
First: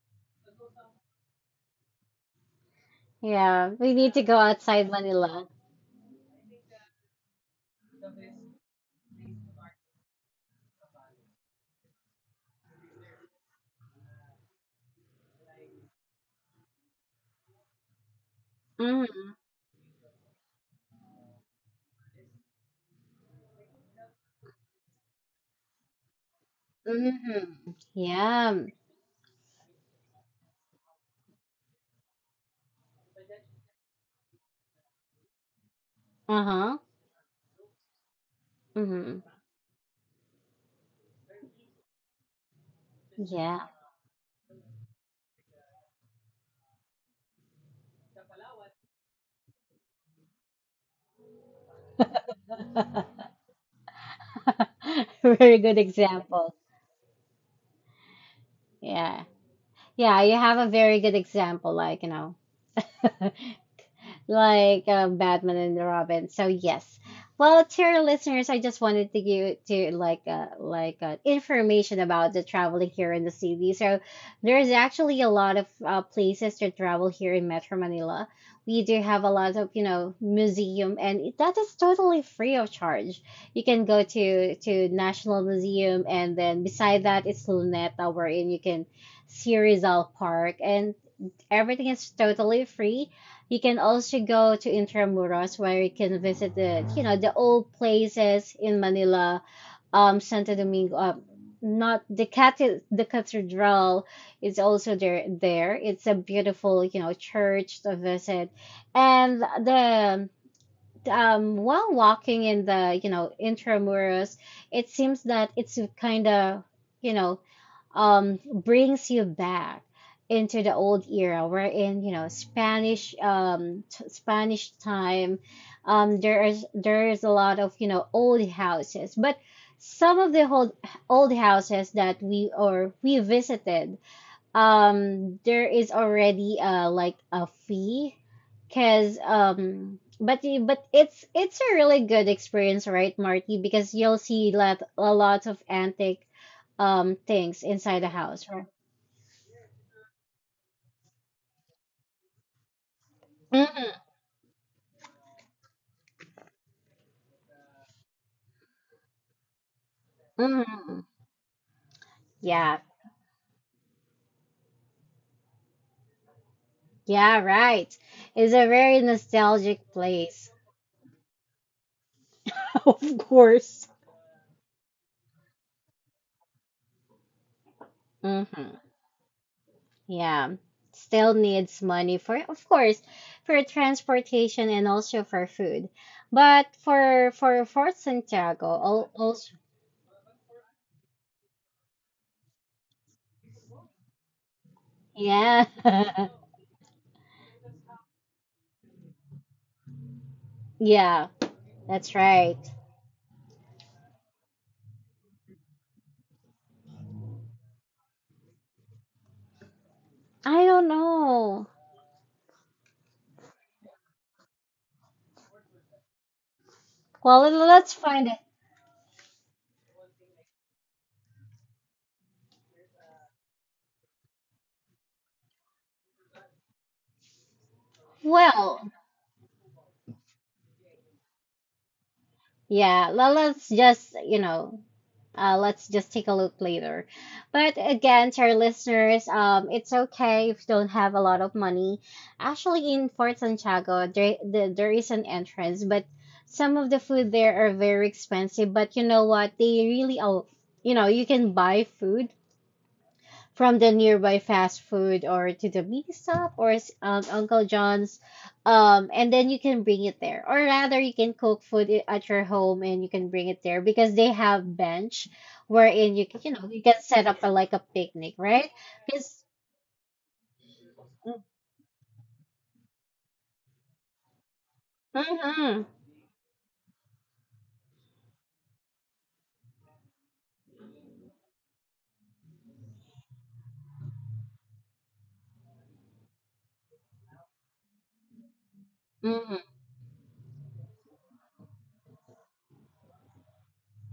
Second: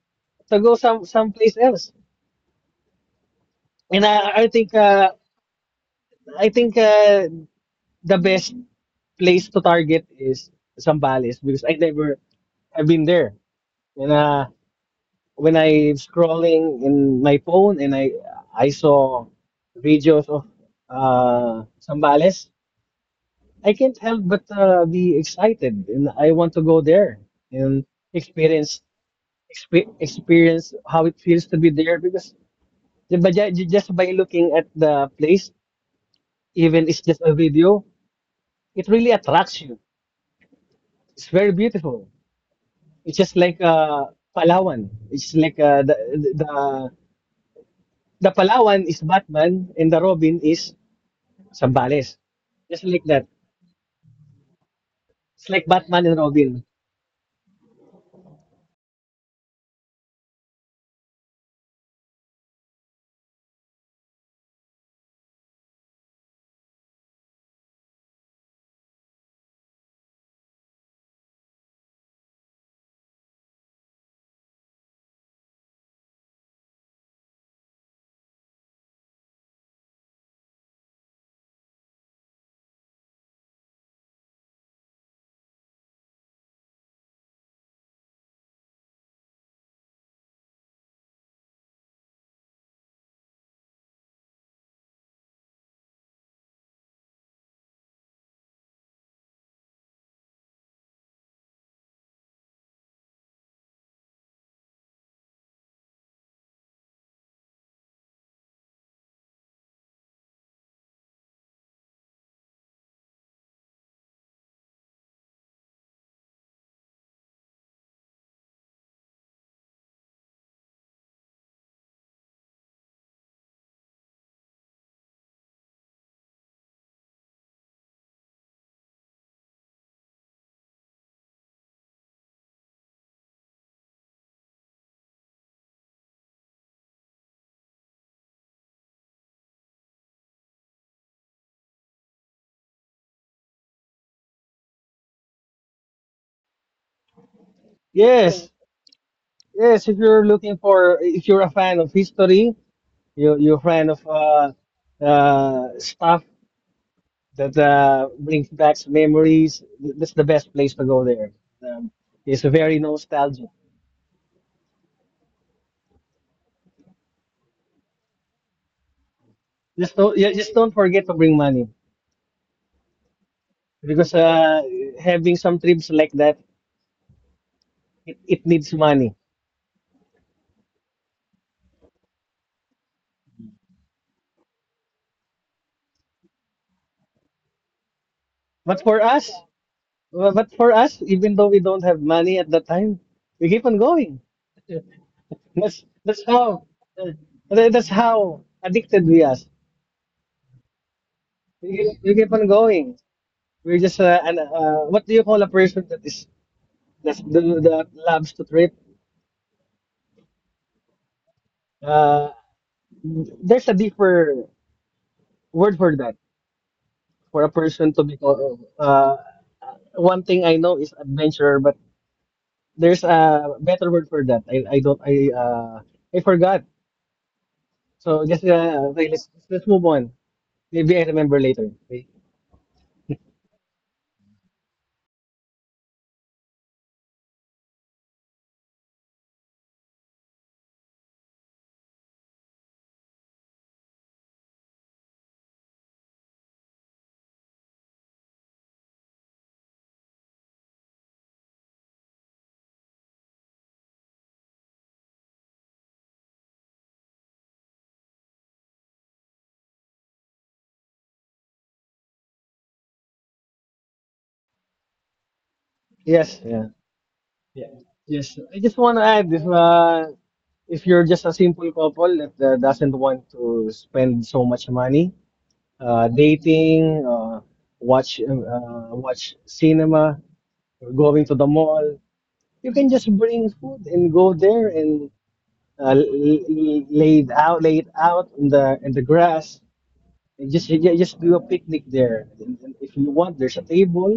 Speaker 2: to go someplace else.
Speaker 1: Yeah, we
Speaker 2: And
Speaker 1: need to go outside Manila.
Speaker 2: I think the best place to target is Zambales because I never have been there. And when I scrolling in my phone and I saw
Speaker 1: Mm-hmm.
Speaker 2: videos of Sambales, I can't help but be excited and I want to go there
Speaker 1: Mm-hmm.
Speaker 2: and
Speaker 1: Yeah.
Speaker 2: experience experience how it feels to be there because but just by looking at the place,
Speaker 1: Uh-huh.
Speaker 2: even it's just a video, it really
Speaker 1: Mm-hmm.
Speaker 2: attracts you. It's very beautiful. It's just like
Speaker 1: Yeah.
Speaker 2: Palawan. It's like the the Palawan is Batman and the Robin is Sambales. Just like that.
Speaker 1: <laughs>
Speaker 2: It's
Speaker 1: Very
Speaker 2: like
Speaker 1: good
Speaker 2: Batman and
Speaker 1: example.
Speaker 2: Robin.
Speaker 1: Yeah. Yeah, you have a very good example, like, you know, <laughs> like Batman and Robin. So yes. Well, to your listeners, I just wanted to give to like information about the traveling here in the city. So there's actually a lot of places to travel here in Metro Manila. We do have a lot of you know museum, and that is totally free of charge. You can go to National Museum, and then beside that, it's Luneta, wherein you can see Rizal Park, and everything is totally free. You can also go to Intramuros where you can visit the you know the old places in Manila, Santo Domingo, not the cathedral is also there. It's a beautiful you know church to visit, and the while walking in the, you know, intramuros, it seems that it's kind of, you know, brings you back into the old era. We're in, you know, Spanish, Spanish time. There is a lot of, you know, old houses, but some of the old houses that we or we visited there is already like a fee because but it's a really good experience, right, Marty? Because you'll see lot of antique things inside the
Speaker 2: Yes.
Speaker 1: house, right?
Speaker 2: Yes, if you're a fan of history, you're a fan of
Speaker 1: Mm-hmm.
Speaker 2: stuff that brings back memories, that's the best place to
Speaker 1: Mm-hmm.
Speaker 2: go there. Um, it's very
Speaker 1: Yeah.
Speaker 2: nostalgic.
Speaker 1: Yeah, right. It's a very nostalgic
Speaker 2: Just don't yeah,
Speaker 1: place.
Speaker 2: just don't forget to bring money
Speaker 1: <laughs>
Speaker 2: because having some trips like that it needs
Speaker 1: Mm-hmm.
Speaker 2: money.
Speaker 1: Yeah, still needs money for, of course, for transportation and also for food. But for Fort Santiago,
Speaker 2: But for
Speaker 1: al-
Speaker 2: us,
Speaker 1: also,
Speaker 2: But for us, even though we don't have money at that time, we keep on going.
Speaker 1: yeah,
Speaker 2: That's
Speaker 1: <laughs>
Speaker 2: how uh, that's how addicted we are.
Speaker 1: yeah,
Speaker 2: We
Speaker 1: that's
Speaker 2: keep on
Speaker 1: right.
Speaker 2: going. We're just what do you call a person that loves to trip?
Speaker 1: I don't know.
Speaker 2: Uh, there's a deeper word for that.
Speaker 1: Well,
Speaker 2: For a person
Speaker 1: let's
Speaker 2: to be
Speaker 1: find it.
Speaker 2: called, one thing I know is adventurer, but there's a better word for that. I don't I forgot. So just
Speaker 1: Well,
Speaker 2: okay, let's move on. Maybe I remember later. Okay.
Speaker 1: yeah, let's just, you know, let's just take a look later. But again, to our listeners, it's okay if you don't have a lot of money. Actually, in Fort Santiago, there is an entrance, but some of the food there are very expensive. But you know what? They really, you know, you can buy food from the nearby fast food or to the mini stop or Uncle John's. And then you can bring it there, or rather, you can cook food at your home and you can bring it there because they have bench wherein you
Speaker 2: Yes,
Speaker 1: can, you
Speaker 2: yeah,
Speaker 1: know, you can set up a,
Speaker 2: yeah,
Speaker 1: like a picnic,
Speaker 2: yes. I
Speaker 1: right?
Speaker 2: just want to add
Speaker 1: Because,
Speaker 2: if you're just a simple couple that doesn't want to spend so much money,
Speaker 1: mm-hmm,
Speaker 2: dating, watch cinema, or going to the mall, you can just bring food and go there and lay it out in the grass.
Speaker 1: mm-hmm,
Speaker 2: And just just do a picnic there. And if you want, there's a table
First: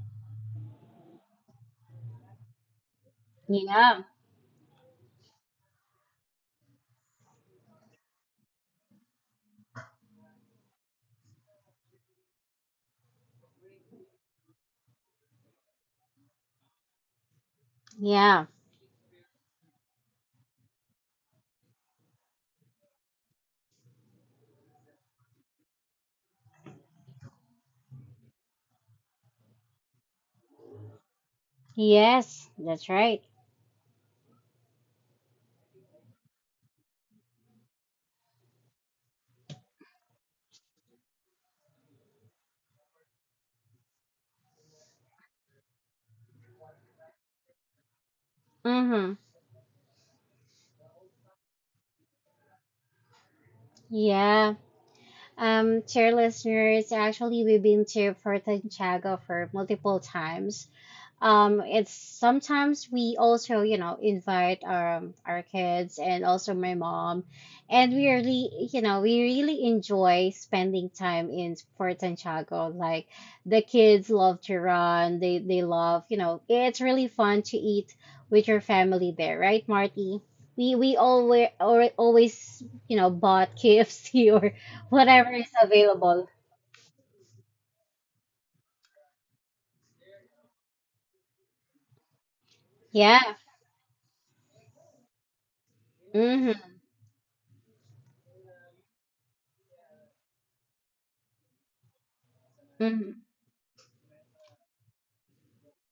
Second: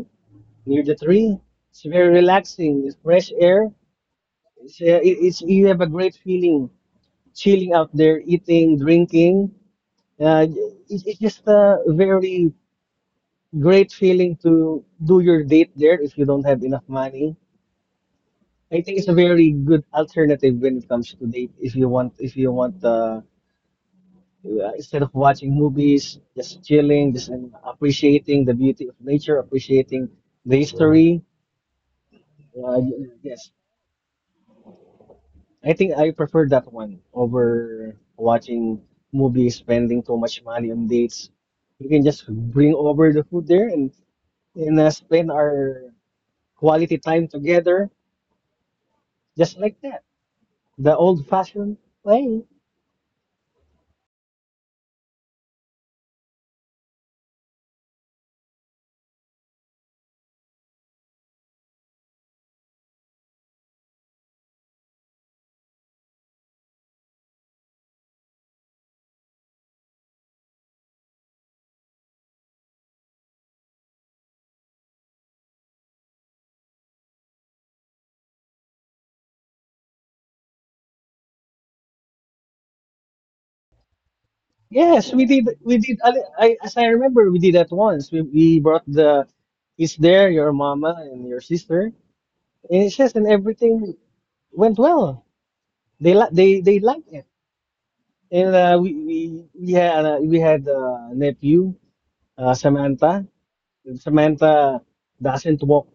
Speaker 2: near the tree. It's very relaxing. It's fresh air.
Speaker 1: yeah,
Speaker 2: It's you have a great feeling chilling out there, eating, drinking. Uh, it's just a very great feeling to do your date there if you don't have enough money.
Speaker 1: yeah,
Speaker 2: I think it's a very good alternative when it comes to date if you want instead of watching movies, just chilling, just appreciating the beauty of nature, appreciating the history.
Speaker 1: yes, that's right.
Speaker 2: Yes, I think I prefer that one over watching movies, spending too much money on dates. We can just bring over the food there and spend our quality time together,
Speaker 1: Mm-hmm.
Speaker 2: just like that, the old-fashioned way.
Speaker 1: Yeah. To your listeners, actually, we've been to Puerto Chago for multiple times. It's sometimes we also, you know, invite our kids and also my mom, and we really, you know, we really enjoy spending time in Fort Santiago. Like the kids love to run, they love, you know, it's really fun to eat with your family there, right, Marty? We always or always, you know, bought <laughs> KFC or
Speaker 2: Yes, we
Speaker 1: whatever
Speaker 2: did.
Speaker 1: is
Speaker 2: We did.
Speaker 1: available.
Speaker 2: As I remember, we did that once. We brought the is there, your mama and your sister, and it's just
Speaker 1: Yeah.
Speaker 2: and everything went well. They
Speaker 1: Mm-hmm.
Speaker 2: liked it, and we had a nephew
Speaker 1: Mm-hmm.
Speaker 2: Samantha. Samantha doesn't walk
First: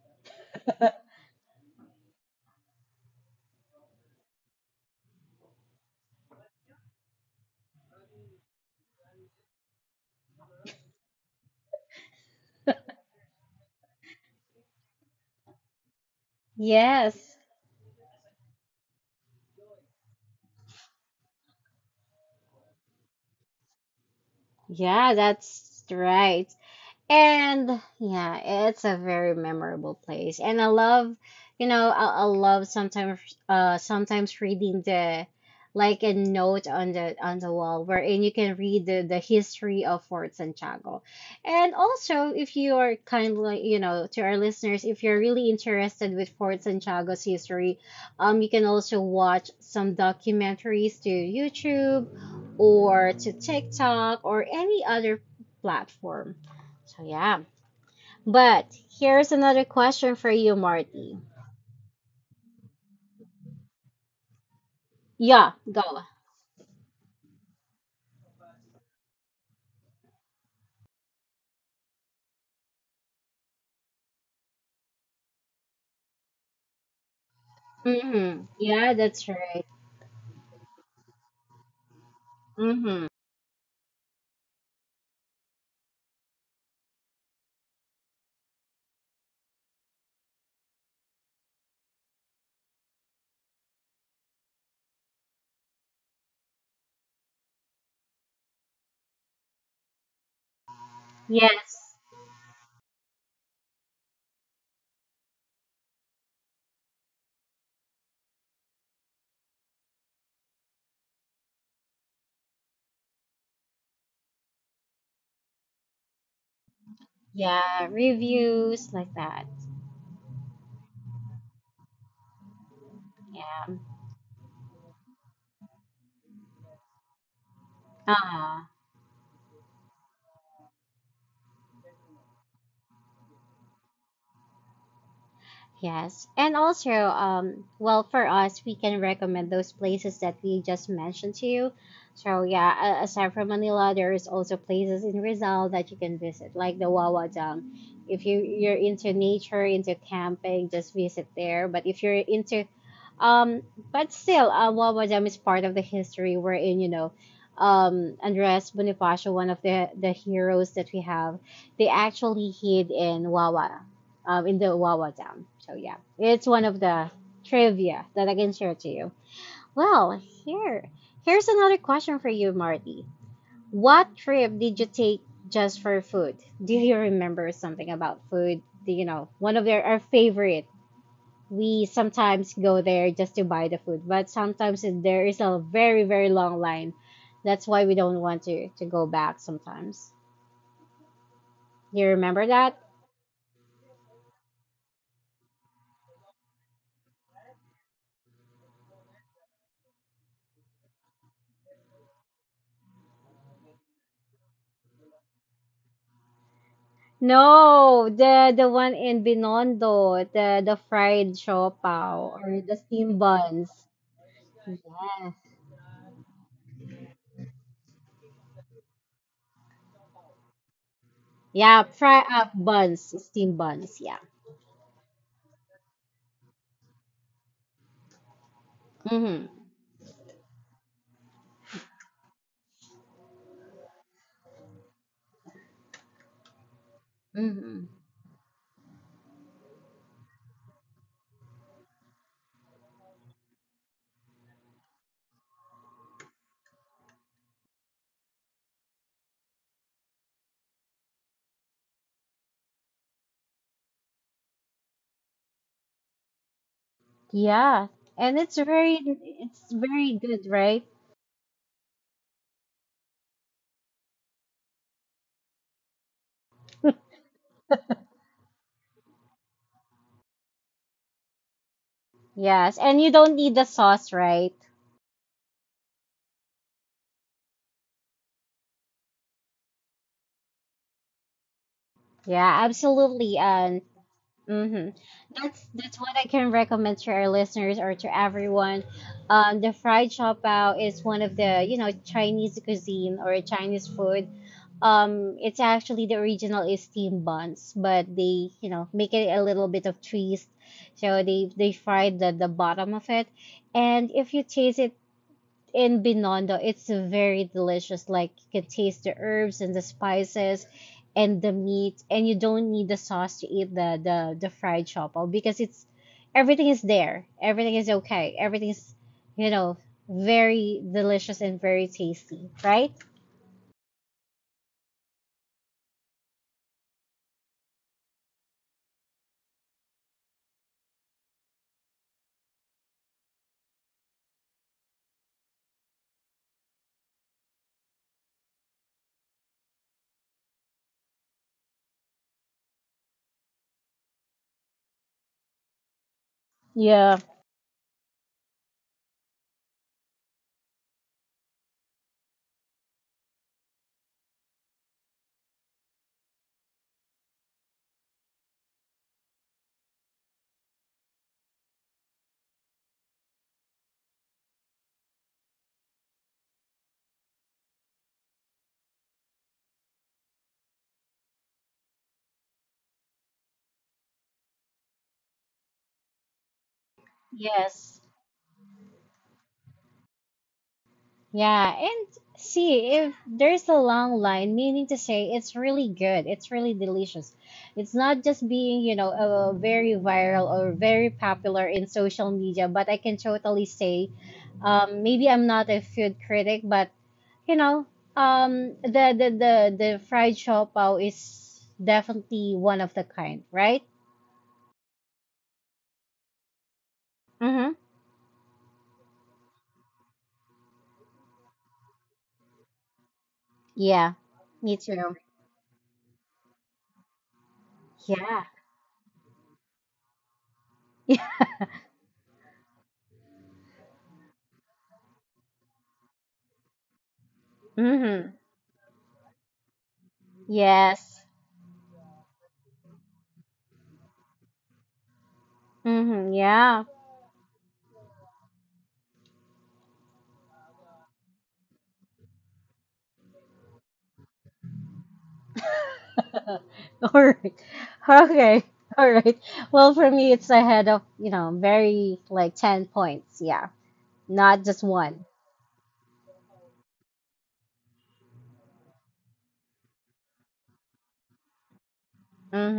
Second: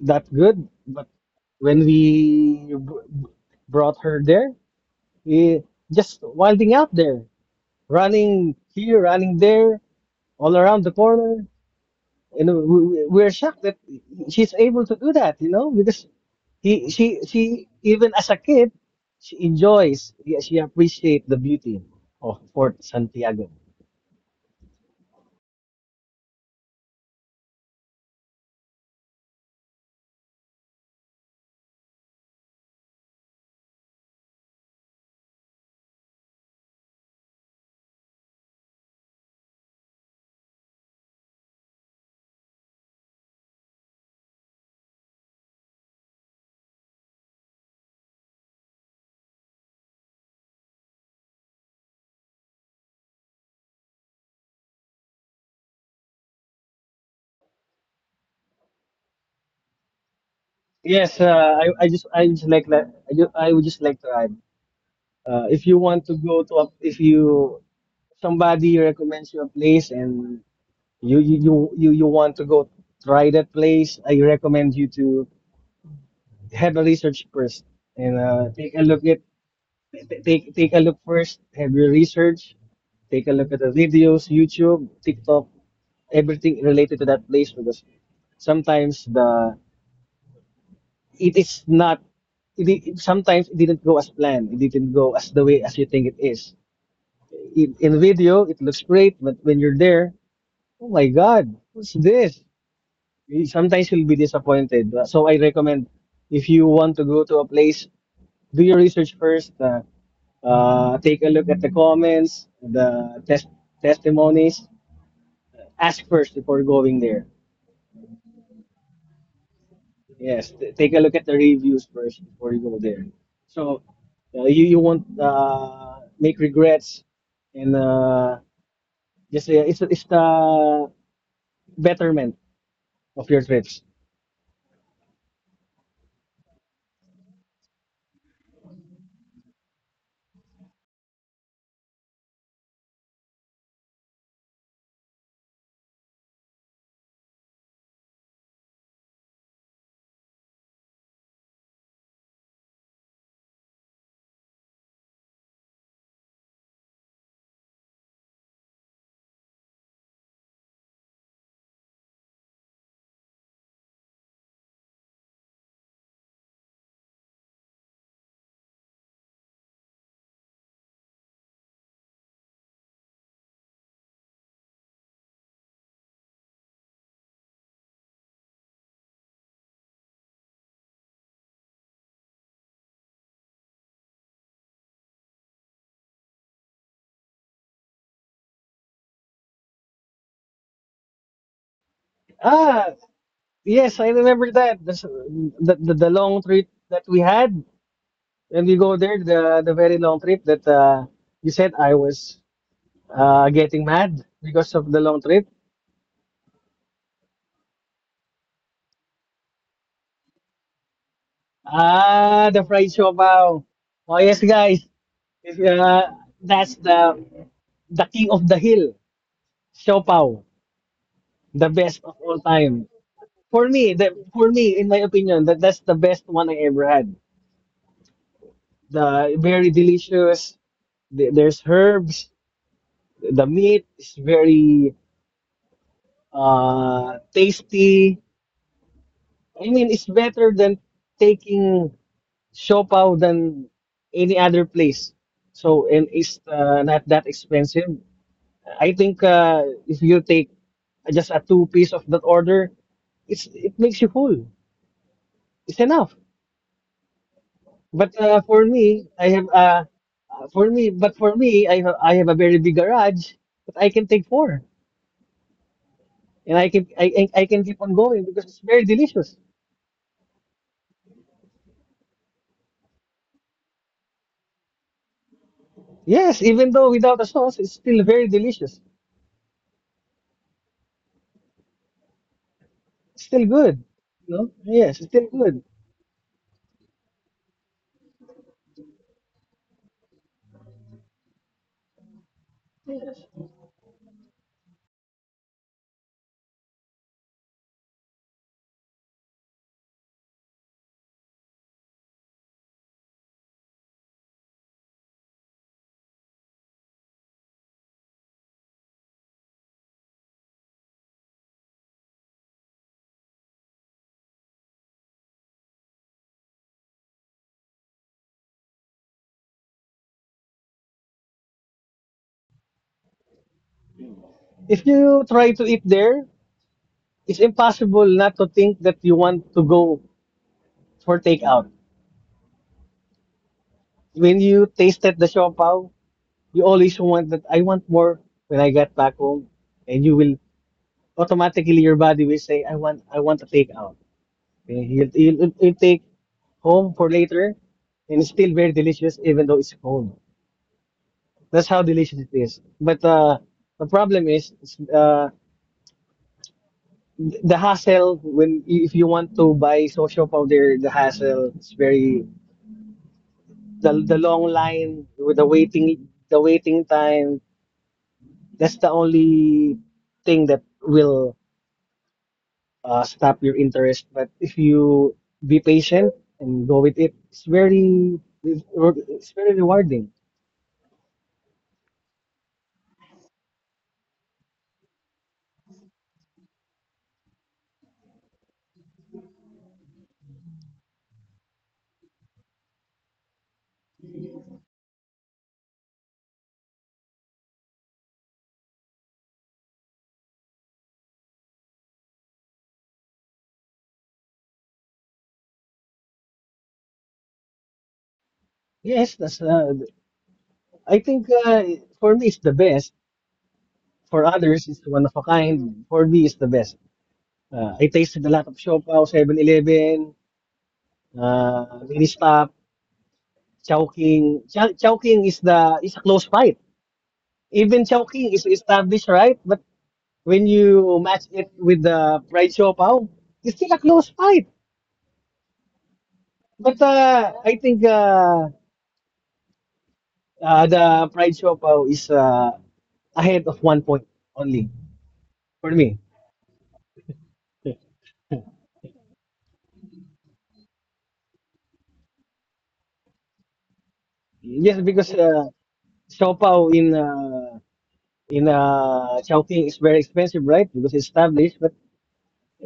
Speaker 2: that good, but when we brought her there, we just wilding out there, running here, running there, all around the corner, and we're shocked that she's able to do that, you know, because
Speaker 1: Yes.
Speaker 2: she, even as a kid, she enjoys, yeah, she appreciates the beauty of Fort Santiago.
Speaker 1: Yeah, that's right. And yeah, it's a very memorable place. And I love, you know, I love sometimes sometimes reading the like a note on the wall wherein you can read the history of Fort Santiago. And also if you are kindly, you know, to our listeners, if you're really interested with Fort Santiago's history, you can also watch some documentaries to YouTube or to TikTok or any other platform, so yeah. But here's another question for you, Marty.
Speaker 2: Yes, I just like that. I would just like to add
Speaker 1: Yeah,
Speaker 2: if you
Speaker 1: go.
Speaker 2: want to go to a, if you somebody recommends you a place and you want to go try that place, I recommend you to have a research first and
Speaker 1: Mm-hmm.
Speaker 2: take a
Speaker 1: Yeah,
Speaker 2: look at
Speaker 1: that's right.
Speaker 2: take a look first. Have your research.
Speaker 1: Mm-hmm.
Speaker 2: Take a look at the videos, YouTube, TikTok, everything related to that place because sometimes the it is not sometimes it didn't go as planned. It didn't go as the way as you think it is. In video it looks great, but when you're there, oh my God,
Speaker 1: Yes.
Speaker 2: what's this? You- Sometimes you'll be disappointed. So I recommend if you want to go to a place, do your research first. Take a look at the comments, the test testimonies. Ask first before going there.
Speaker 1: Yeah, reviews like that.
Speaker 2: Yes, take a look at the reviews first before you go there.
Speaker 1: Yeah.
Speaker 2: So you you won't make regrets and
Speaker 1: Ah.
Speaker 2: just it's the betterment of your trips.
Speaker 1: Yes. And also, well, for us, we can recommend those places that we just mentioned to you. So yeah, aside from Manila, there is also places in Rizal that you can visit, like the Wawa Dam. If you're into nature, into camping, just visit there. But if you're into Um, but still, Wawajam is part of the history wherein, you know, Andres Bonifacio, one of the heroes that we have, they actually hid in Wawa, in the Wawa Dam. So, yeah, it's one of the trivia that I can share to you. Well, here, here's another question for you, Marty. What trip did you take just for food? Do you remember something about food? Do you know, one of their, our favorite we sometimes go there just to buy the food, but sometimes there is a very, very long line. That's why we don't want to go back sometimes. You remember that?
Speaker 2: Ah, yes, I remember that. The long trip that we had when we go there, the very long trip that you said I was getting mad because of the long trip.
Speaker 1: No, the one in Binondo, the fried siopaw or
Speaker 2: Ah, the
Speaker 1: the
Speaker 2: fried
Speaker 1: steam
Speaker 2: siopaw.
Speaker 1: buns.
Speaker 2: Oh, yes,
Speaker 1: Yes.
Speaker 2: guys. If, that's the king of the hill, siopaw, the
Speaker 1: Yeah,
Speaker 2: best
Speaker 1: fry
Speaker 2: of all
Speaker 1: up buns,
Speaker 2: time.
Speaker 1: steam buns, yeah.
Speaker 2: For me, in my opinion, that's the best one I ever had.
Speaker 1: Mm-hmm.
Speaker 2: The very delicious. There's herbs. The meat is very
Speaker 1: Mm-hmm.
Speaker 2: tasty. I mean, it's better than taking Siopao than any other place. So, and it's not that expensive. I think if you take just a two piece of that order, it makes you full. It's enough.
Speaker 1: Yeah.
Speaker 2: But
Speaker 1: And
Speaker 2: for me, I have
Speaker 1: it's very good,
Speaker 2: for
Speaker 1: right?
Speaker 2: me, but for me, I have a very big garage, but I can take four, and I can keep on going because it's very delicious.
Speaker 1: Yes. And you don't need the sauce, right?
Speaker 2: Yes, even though without a sauce, it's still very delicious.
Speaker 1: Yeah,
Speaker 2: It's
Speaker 1: absolutely.
Speaker 2: still
Speaker 1: And
Speaker 2: good. No?
Speaker 1: hmm,
Speaker 2: Yes, it's still good.
Speaker 1: that's what I can recommend to our listeners or to everyone. The fried chow bao is one of the you know Chinese cuisine or Chinese food. It's actually the original is steamed buns, but they make it a little bit of twist. So they fry the bottom of it, and if you taste it in Binondo, it's very delicious. Like you can taste the herbs and the spices and the meat, and you don't need the sauce to eat the fried choppal because it's everything is there. Everything is okay. Everything is, you know, very delicious and very tasty, right?
Speaker 2: If you try to eat there, it's impossible not to think that you want to go for takeout. When you tasted the siopaw, you always want that I want more when I get back home, and you will automatically your body will say, I want a takeout. Okay? You'll take home
Speaker 1: Yeah.
Speaker 2: for later and it's still very delicious even though it's cold. That's how delicious it is. But the problem is the hassle when if you want to buy social powder, the hassle is very the long line with the waiting time. That's the only thing that will stop your interest. But if you be patient and go with it,
Speaker 1: Yes.
Speaker 2: it's very rewarding.
Speaker 1: Yeah, and see if there's a long line, meaning to say it's really good, it's really delicious. It's not just being, very viral or very popular in social media, but I can totally say, maybe I'm not a food critic, but you know, the fried chow pao is definitely one of the kind, right? Mm-hmm.
Speaker 2: Yes, that's I think for me it's the best.
Speaker 1: Yeah,
Speaker 2: For
Speaker 1: me
Speaker 2: others, it's
Speaker 1: too.
Speaker 2: one of a kind. For me, it's the best. I tasted a
Speaker 1: Yeah.
Speaker 2: lot of Siopao, 7-Eleven,
Speaker 1: <laughs>
Speaker 2: Mini Stop, Chowking. Chowking is the is a close fight. Even
Speaker 1: Mm-hmm.
Speaker 2: Chowking is established, right? But when you
Speaker 1: Yes.
Speaker 2: match it with the fried Siopao, it's still a close fight.
Speaker 1: Mm-hmm. Yeah.
Speaker 2: But I think the Pride Siopaw is ahead of 1 point only for me.
Speaker 1: <laughs> All right. Okay. All right. Well, for me, it's ahead of, you know, very like 10 points. Yeah. Not just
Speaker 2: Yes,
Speaker 1: one.
Speaker 2: because Siopaw in Chowking is very expensive, right? Because it's established, but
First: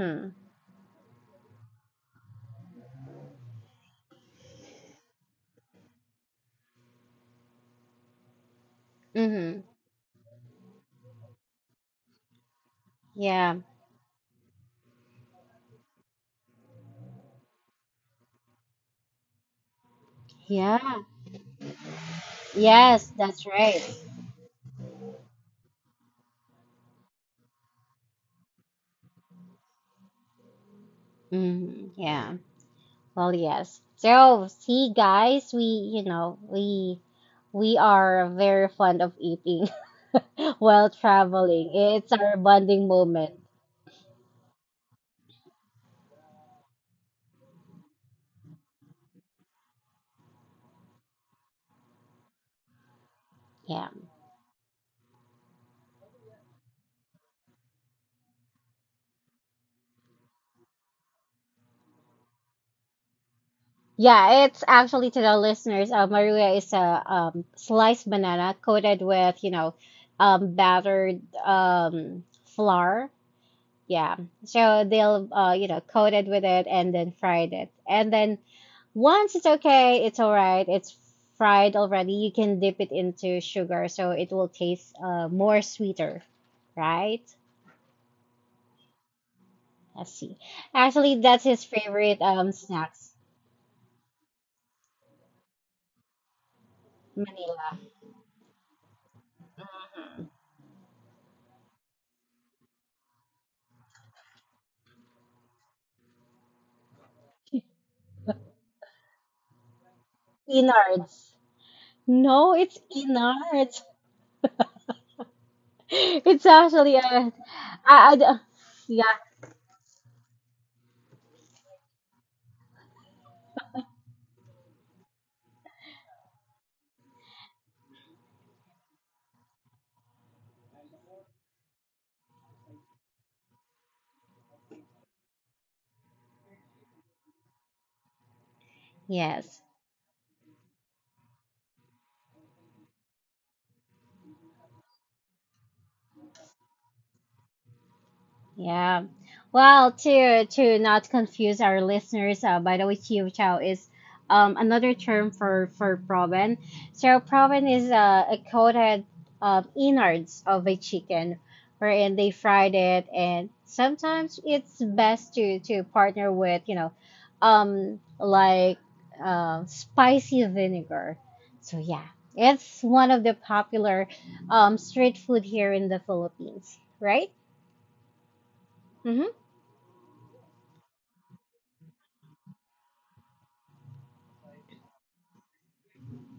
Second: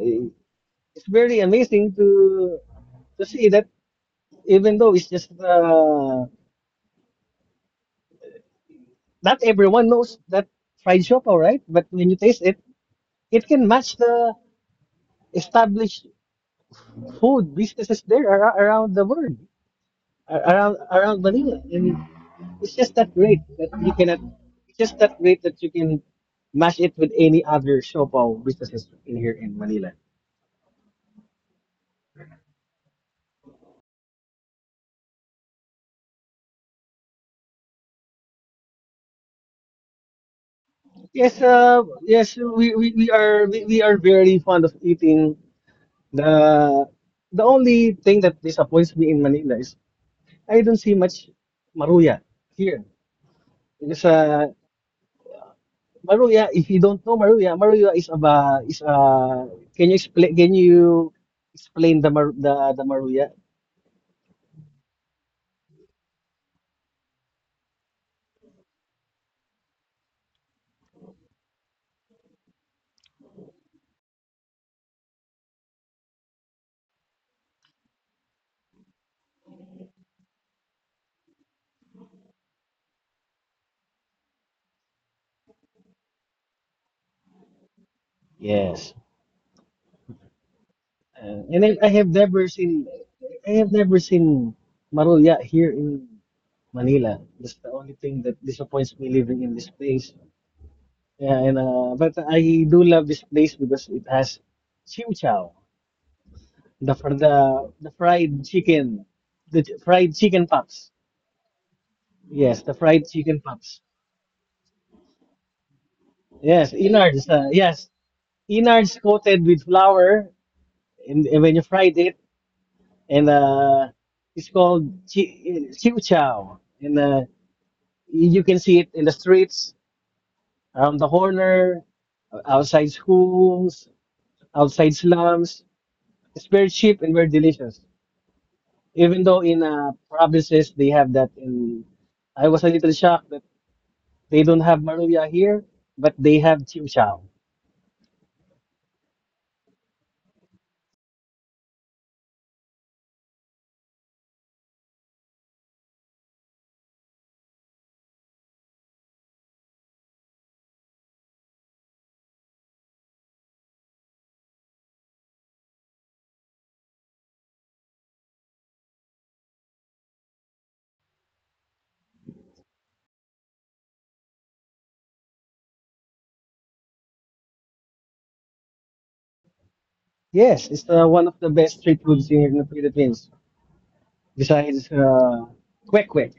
Speaker 2: uh, it's very amazing to see that even though it's just not
Speaker 1: Mm-hmm.
Speaker 2: everyone knows that fried siopaw, right? But when you taste it, it
Speaker 1: Yeah.
Speaker 2: can match the established food businesses around the world.
Speaker 1: Yeah.
Speaker 2: Around Manila. And it's just that
Speaker 1: Yes,
Speaker 2: great
Speaker 1: that's
Speaker 2: that
Speaker 1: right.
Speaker 2: you cannot. it's just that great that you can match it with any other Shopaw businesses in here in Manila.
Speaker 1: Mm-hmm. Yeah. Well, yes. So, see, guys, we, you know, we are very fond of eating <laughs> while
Speaker 2: Yes,
Speaker 1: traveling. It's our bonding
Speaker 2: we
Speaker 1: moment.
Speaker 2: are we are very fond of eating. The the only thing that disappoints me in Manila is I don't see much maruya here.
Speaker 1: Yeah.
Speaker 2: Because maruya, if you don't know maruya, is a can you explain the the maruya?
Speaker 1: Yeah, it's actually to the listeners. Maruya is a sliced banana coated with, you know, battered flour. Yeah. So they'll, you know, coated with it and then fried it. And then once it's okay, it's all right. It's fried already. You can dip it into sugar, so it will taste more sweeter, right?
Speaker 2: Yes.
Speaker 1: Let's see. Actually,
Speaker 2: Uh,
Speaker 1: that's
Speaker 2: and
Speaker 1: his
Speaker 2: I, I have
Speaker 1: favorite
Speaker 2: never seen
Speaker 1: snacks,
Speaker 2: I have never seen Maruya here in Manila. That's the
Speaker 1: Manila.
Speaker 2: only thing that disappoints me living in this place. Yeah, and but I do love this place because it has chiw chow, the fried chicken, fried chicken pops.
Speaker 1: Peanuts. No,
Speaker 2: Yes, the
Speaker 1: it's
Speaker 2: fried
Speaker 1: in
Speaker 2: chicken pops.
Speaker 1: art. <laughs> It's
Speaker 2: Yes,
Speaker 1: actually a,
Speaker 2: Inards.
Speaker 1: I,
Speaker 2: Yes,
Speaker 1: I d-
Speaker 2: Inards
Speaker 1: yeah,
Speaker 2: coated with flour, and when you fried it, and it's called Chiu Chow. And you can see it in the streets, around the corner, outside schools, outside slums. It's very cheap and very delicious. Even though
Speaker 1: yes.
Speaker 2: in provinces they have that, in I was a little shocked that they don't have maruya here, but they have Chiu Chow.
Speaker 1: Yeah. Well, to not confuse our listeners, by the way, Chiu Chow is another term for proven. So proven is a coated innards of a chicken, wherein they fried it, and sometimes it's best to partner with you know, like spicy vinegar. So yeah, it's one of the popular street food here in the Philippines, right? Mm-hmm.
Speaker 2: Yes, it's one of the best street foods here in the Philippines, besides quick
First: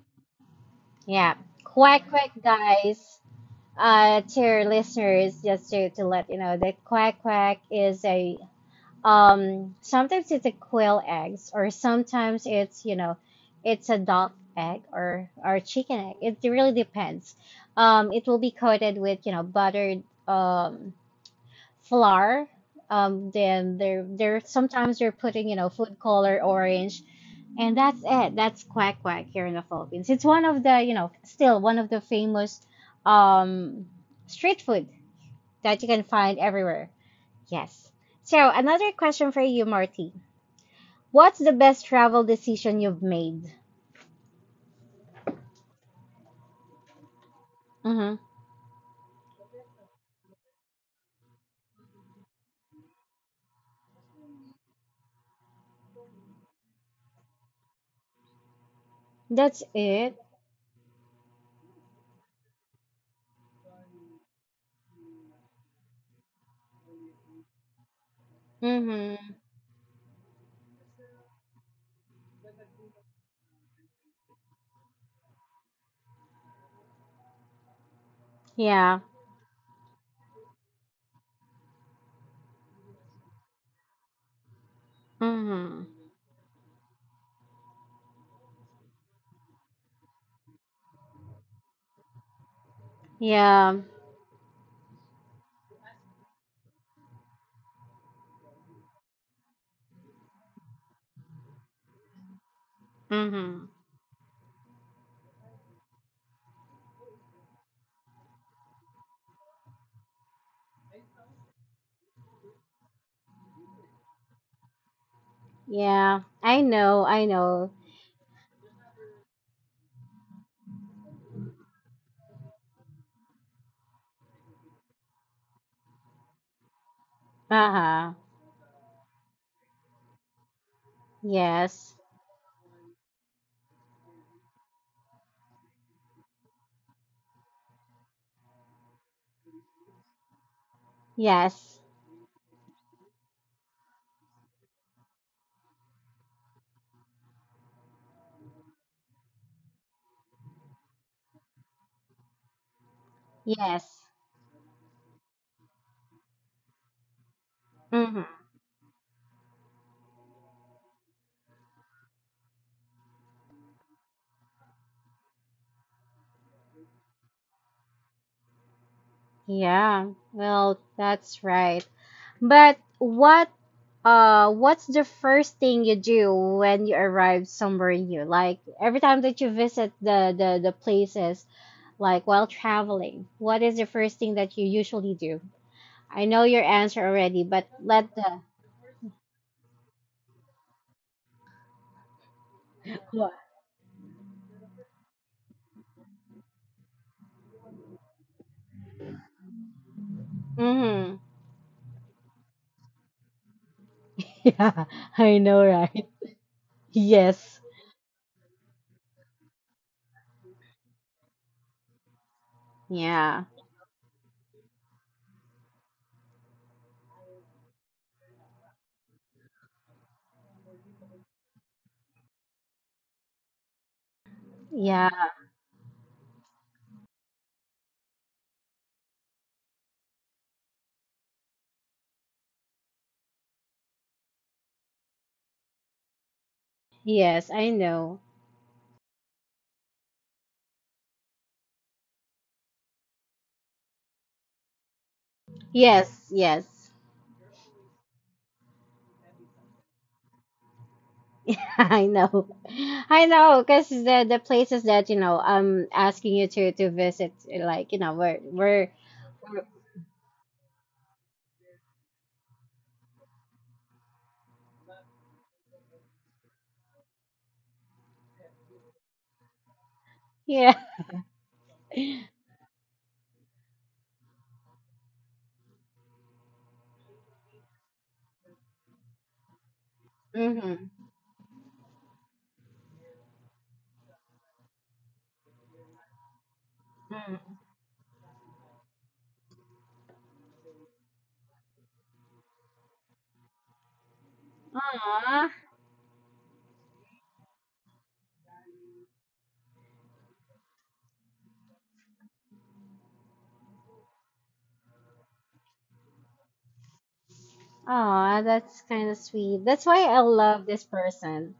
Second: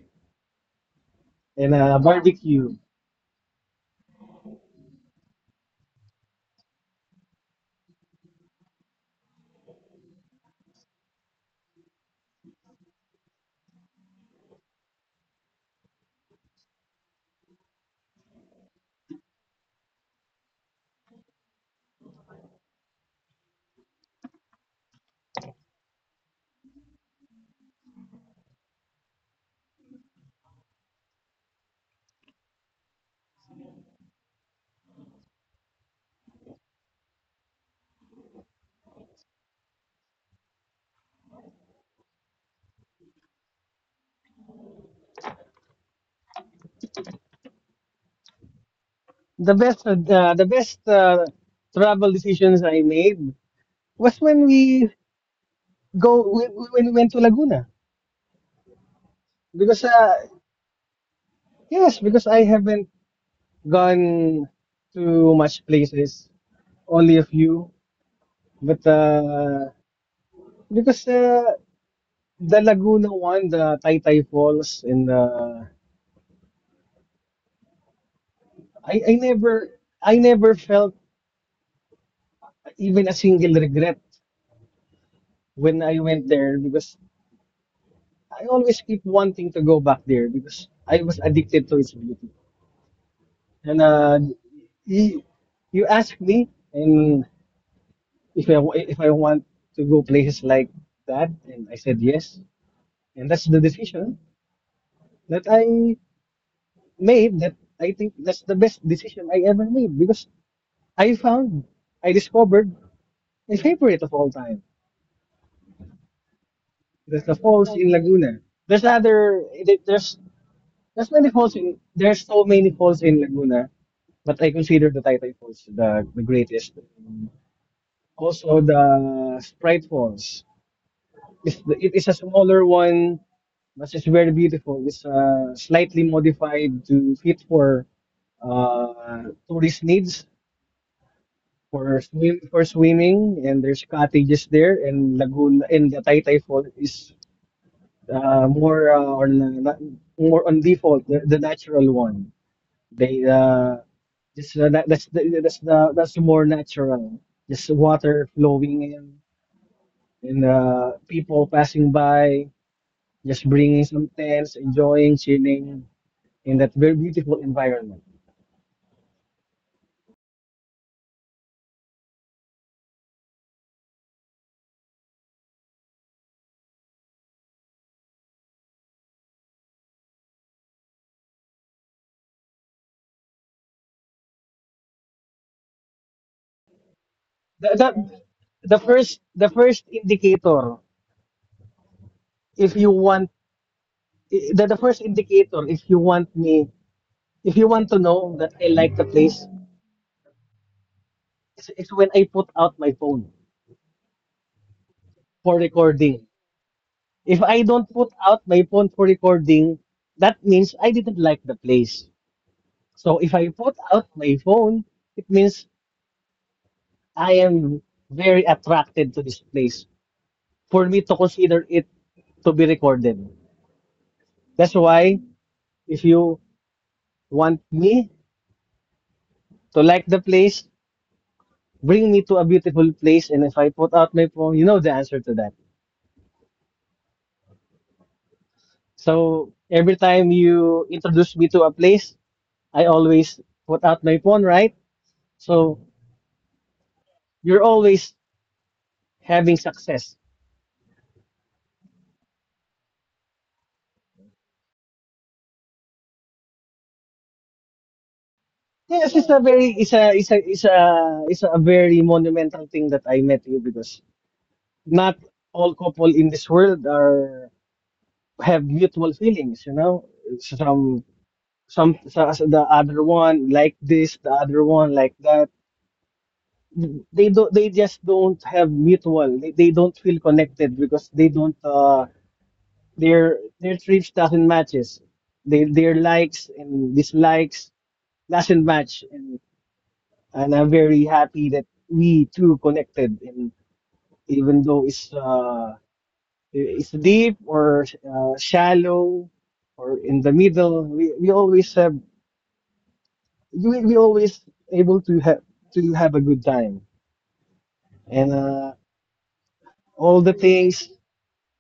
Speaker 1: Yeah.
Speaker 2: and
Speaker 1: Quack quack
Speaker 2: barbecue.
Speaker 1: guys. To your listeners, just to let you know the quack quack is a sometimes it's a quail eggs or sometimes it's you know it's a duck egg or chicken egg. It really depends. It will be coated with, you know, buttered flour. Then they're sometimes they're putting you know food color orange, and that's it. That's quack quack here in the Philippines. It's one of the you know still one of the famous um, street food that you can find everywhere. Yes. So another question for you, Marty. What's the best travel decision you've made? Mm-hmm.
Speaker 2: The best travel decisions I made was when we go when we went to Laguna
Speaker 1: That's
Speaker 2: because
Speaker 1: it.
Speaker 2: I haven't gone to much places, only a few, but
Speaker 1: Mm-hmm.
Speaker 2: because the Laguna one, the Taytay Falls, and
Speaker 1: Yeah.
Speaker 2: I I never I never felt even a single regret when
Speaker 1: Mm-hmm.
Speaker 2: I went there because I always keep wanting to go back there because I was addicted to its beauty.
Speaker 1: Yeah.
Speaker 2: And uh, you, you asked me, and if I want to go places like that, and I said yes, and that's the
Speaker 1: Mm-hmm.
Speaker 2: decision that I made. That I think that's the best decision I ever made because I found, I discovered my favorite of all time.
Speaker 1: Yeah. I know. I
Speaker 2: That's the
Speaker 1: know.
Speaker 2: falls in Laguna. There's other there's there's many falls in there's So many falls in Laguna, but I consider the Taytay Falls the greatest.
Speaker 1: Uh huh.
Speaker 2: Also the Sprite Falls. It
Speaker 1: Yes,
Speaker 2: is a smaller one, but it's very beautiful. It's slightly modified to fit for uh, tourist needs,
Speaker 1: yes,
Speaker 2: for swimming, and there's cottages there, and Laguna and the Taytay Falls is uh, more uh, on uh, na- more on default, the natural one. They
Speaker 1: yes.
Speaker 2: just that, that's the, that's the That's the more natural. Just
Speaker 1: Hmm.
Speaker 2: water flowing in, and people passing by, just bringing some tents, enjoying, chilling in that very beautiful environment.
Speaker 1: Yeah, well, that's right. But what what's the first thing you do when you arrive somewhere new? Like every time that you visit the places, like while traveling, what is the first thing that you usually do? I know your answer already, but
Speaker 2: The,
Speaker 1: let the
Speaker 2: the, the first indicator if you want the first indicator, if you want me, if you want to know that I like the place,
Speaker 1: mm-hmm.
Speaker 2: it's when I put out my phone for recording. If
Speaker 1: Yes.
Speaker 2: I don't put out my phone for recording, that means I didn't like the place. So if
Speaker 1: Yeah.
Speaker 2: I put out my phone, it means I am very attracted to this place for me to consider it to be recorded. That's why
Speaker 1: Yeah.
Speaker 2: if you want me to like the place, bring me to a beautiful place. And if I put out my phone, you know the answer to that.
Speaker 1: Yes, I know.
Speaker 2: So every time you introduce me to a place, I always put out my phone, right? So
Speaker 1: Yes, yes.
Speaker 2: you're always having success.
Speaker 1: <laughs> I know. I know, because the places that, you know, I'm asking you to visit, like, you know, we're
Speaker 2: Yes, it's a very it's a it's a it's a it's a very monumental thing that I met you because not all couple in this world are have mutual feelings, you know.
Speaker 1: yeah.
Speaker 2: Some so the other one like this, the other one like that. They just don't have mutual. They don't feel connected
Speaker 1: Mm-hmm.
Speaker 2: because they don't their trips doesn't matches. Their likes and
Speaker 1: Mm.
Speaker 2: dislikes doesn't match, and I'm very happy that we too connected. And even though
Speaker 1: Aw.
Speaker 2: it's deep or shallow or in the middle, we always we always able to have a good time. And
Speaker 1: Aw, that's kind of sweet. That's why I
Speaker 2: all the
Speaker 1: love this
Speaker 2: things,
Speaker 1: person.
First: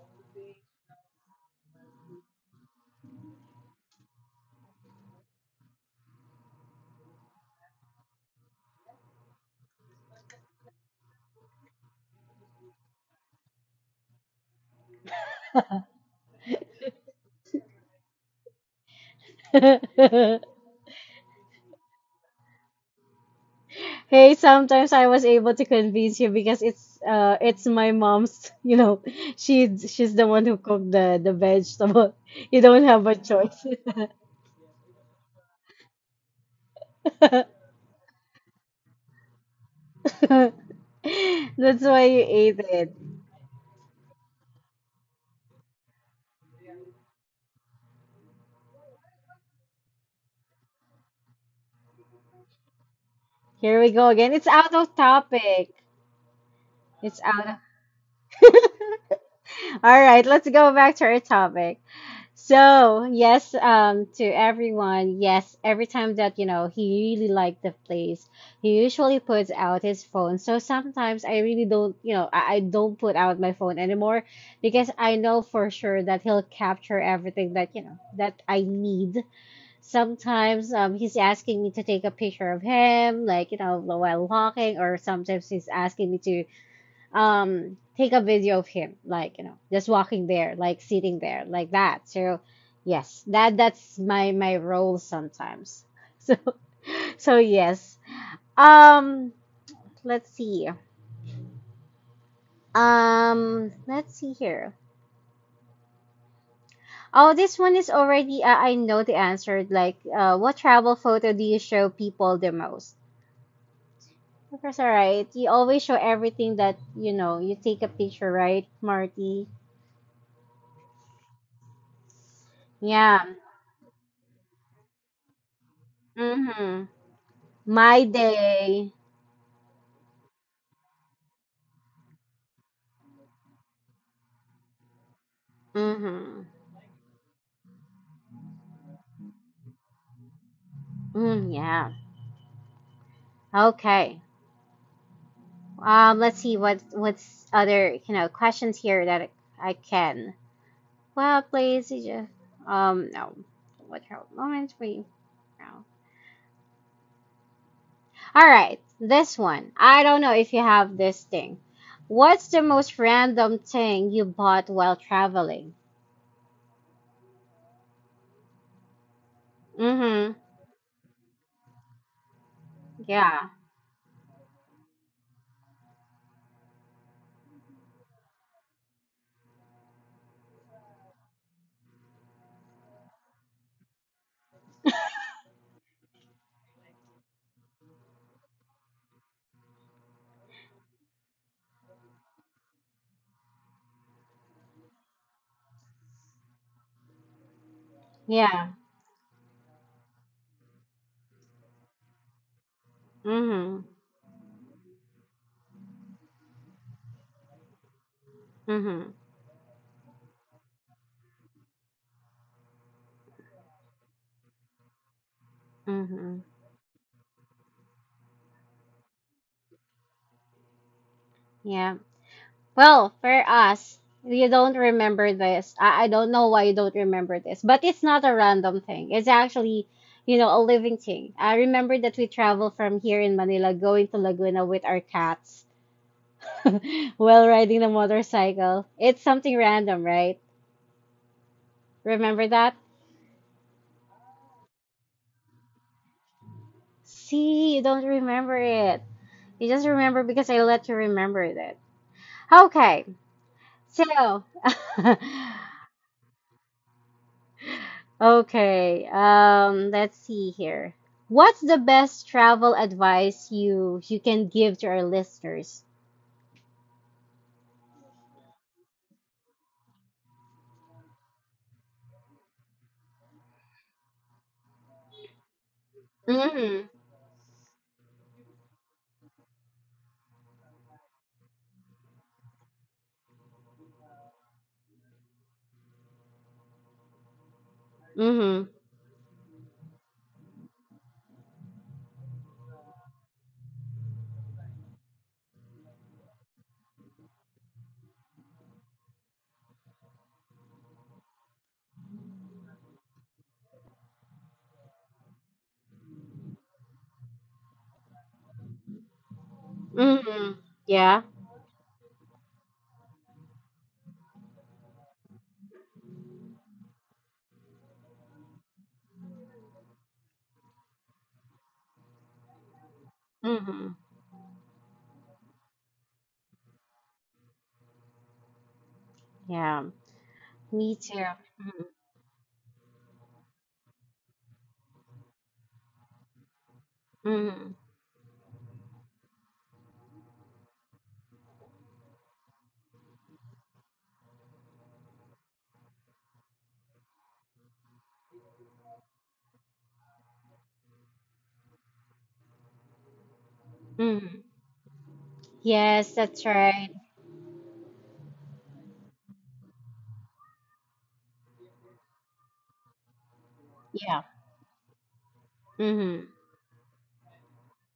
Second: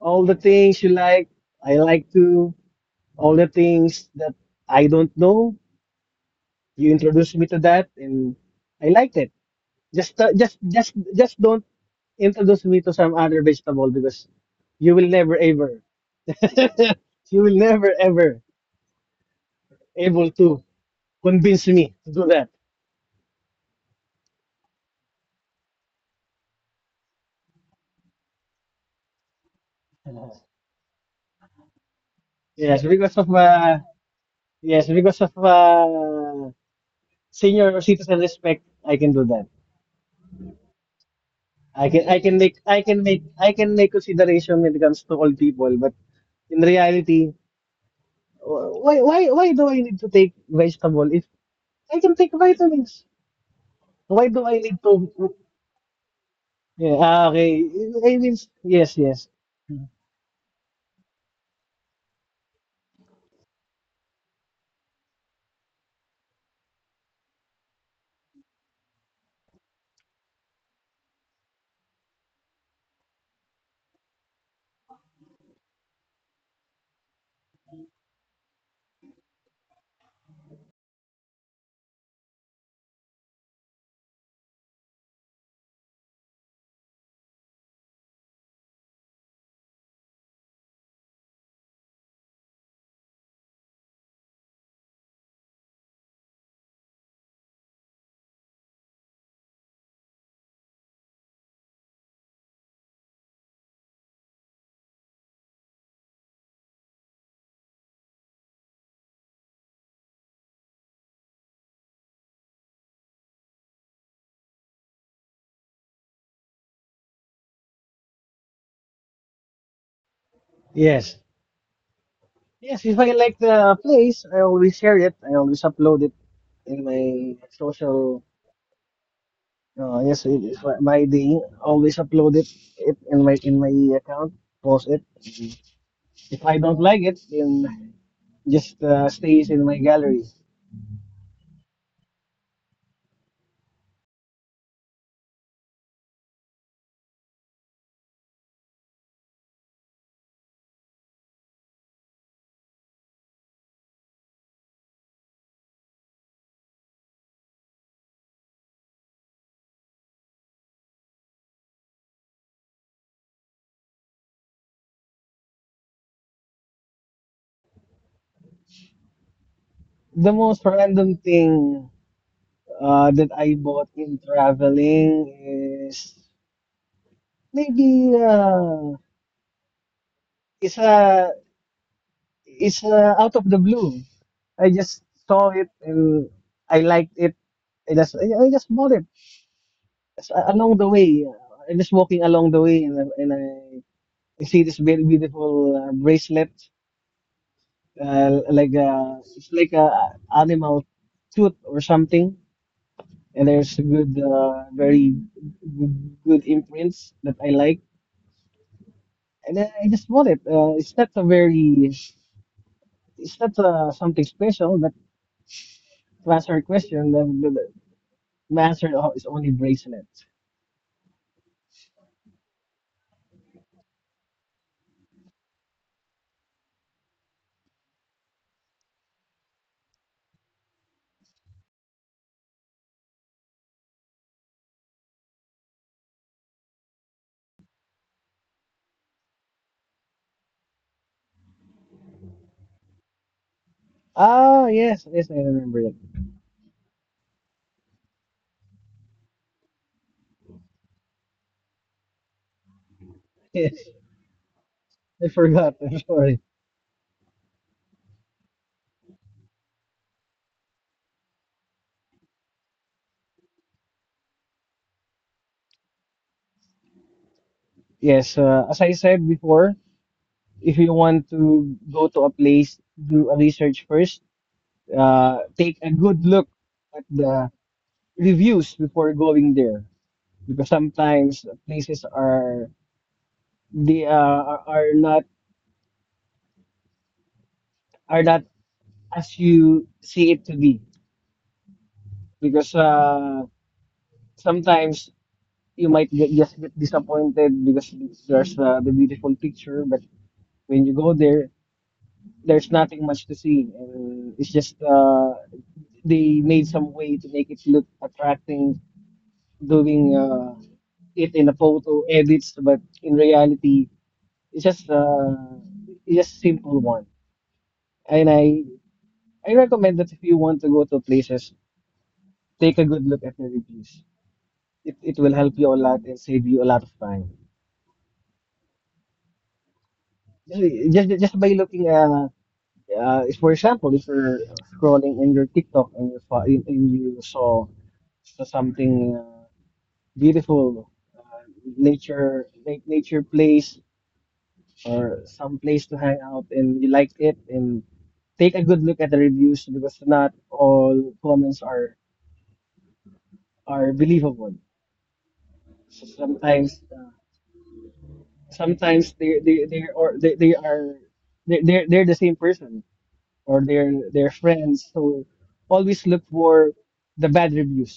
Speaker 2: All the things you like, I like to. All the things that I don't know, you introduced me to that, and I liked it. Just don't introduce me to some other vegetable because you will never ever, <laughs> you will never ever able
Speaker 1: <laughs>
Speaker 2: to convince me to do that.
Speaker 1: Hey, sometimes I was able to convince you because it's it's my mom's, <laughs> you know, she she's the one who cooked the vegetable. <laughs> You
Speaker 2: Yes,
Speaker 1: don't have a choice.
Speaker 2: because of
Speaker 1: <laughs>
Speaker 2: senior citizen respect, I can do that.
Speaker 1: <laughs> That's why you ate it.
Speaker 2: I can make consideration when it comes to all people, but in reality, why do I need to take vegetable if I can take vitamins?
Speaker 1: Here we go
Speaker 2: Why
Speaker 1: again.
Speaker 2: do
Speaker 1: It's
Speaker 2: I
Speaker 1: out
Speaker 2: need
Speaker 1: of
Speaker 2: to?
Speaker 1: topic.
Speaker 2: Yeah,
Speaker 1: It's
Speaker 2: ah,
Speaker 1: out of.
Speaker 2: okay. I mean, yes, yes.
Speaker 1: All right, let's go back to our topic. So, yes, to everyone, yes, every time that, you know, he really liked the place, he usually puts out his phone. So sometimes I really don't, you know, I don't put out my phone anymore because I know for sure that he'll capture everything that, you know, that I need. Sometimes he's asking me to take a picture of him, like, you know, while walking, or sometimes he's asking me to take a video of him, like, you know, just walking there, like sitting there, like that. So, yes, that that's my my role sometimes. <laughs> So, so yes. Um, let's see. Let's see here. Oh, this one is already, I know the answer. Like, what travel photo do you show people the most? Professor Right, you always show everything that you know. You take a picture, right, Marty?
Speaker 2: Yes. Yes, if I
Speaker 1: Yeah.
Speaker 2: like the place, I always share it. I always upload it
Speaker 1: Mm-hmm.
Speaker 2: in my
Speaker 1: My
Speaker 2: social.
Speaker 1: day.
Speaker 2: Yes, it is my my thing. Always upload it, it in my account. Post it.
Speaker 1: Mm-hmm.
Speaker 2: If I don't like it, then just stays in my gallery.
Speaker 1: Mm, yeah. Okay. Let's see what what's other you know questions here that I can. Well, please. No. What help moments we. No. All right. This one. I don't know if you have this thing. What's the most random thing you bought while traveling?
Speaker 2: The
Speaker 1: Mm-hmm.
Speaker 2: most random thing that I
Speaker 1: Yeah.
Speaker 2: bought in traveling is maybe it's a it's a out of the blue. I just saw it and I liked it. I just bought it as- along the way. I'm just walking along the way, and I see this very beautiful bracelet, like
Speaker 1: Yeah.
Speaker 2: a, it's like a animal tooth or something. And there's
Speaker 1: Mhm.
Speaker 2: good, very good, good imprints that I like.
Speaker 1: Mhm.
Speaker 2: And I just bought it. It's not something special, but to answer
Speaker 1: Mhm.
Speaker 2: your question, the answer is only bracelet.
Speaker 1: Yeah. Well, for us, you don't remember this. I don't know why you don't remember this, but it's not a random thing. It's actually, you know, a living thing. I remember that we travel from here in Manila going to Laguna with our cats <laughs> while riding the motorcycle. It's something random, right? Remember that?
Speaker 2: Ah, yes, yes, I remember that. <laughs>
Speaker 1: See, you don't remember it. You just remember because I let you remember that. Okay.
Speaker 2: Yes,
Speaker 1: So, <laughs>
Speaker 2: I forgot. I'm sorry.
Speaker 1: okay, let's see here. What's the best travel advice you you can give to our listeners?
Speaker 2: Yes, as I said before, if you want to go to a place, do a research first. Take a good look
Speaker 1: Mm-hmm.
Speaker 2: at the reviews before going there, because sometimes places are they are are not are not
Speaker 1: Mm-hmm.
Speaker 2: as you see it to be. Because sometimes you might just get disappointed because there's the beautiful picture, but when you go there, there's nothing much to see. And it's just they made some way to make it look attracting, doing
Speaker 1: Mm-hmm. Yeah.
Speaker 2: it in the photo edits, but in reality, it's just uh, it's just simple one. And I recommend that if you want to go to places, take a good look at the
Speaker 1: Mm-hmm.
Speaker 2: reviews. It will help you a lot and save you a lot of time.
Speaker 1: Yeah.
Speaker 2: Just
Speaker 1: Me too.
Speaker 2: just by looking
Speaker 1: Mm-hmm.
Speaker 2: for example, if you're scrolling in your TikTok and and you saw
Speaker 1: Mm-hmm.
Speaker 2: something beautiful, uh, nature nature place or some place to hang out, and you liked it, and take a good look at the reviews because not all comments are
Speaker 1: Mm-hmm.
Speaker 2: believable. So
Speaker 1: Yes, that's
Speaker 2: sometimes
Speaker 1: right.
Speaker 2: they are they're the same person, or
Speaker 1: Yeah.
Speaker 2: their friends, so always look
Speaker 1: Mm-hmm.
Speaker 2: for the bad reviews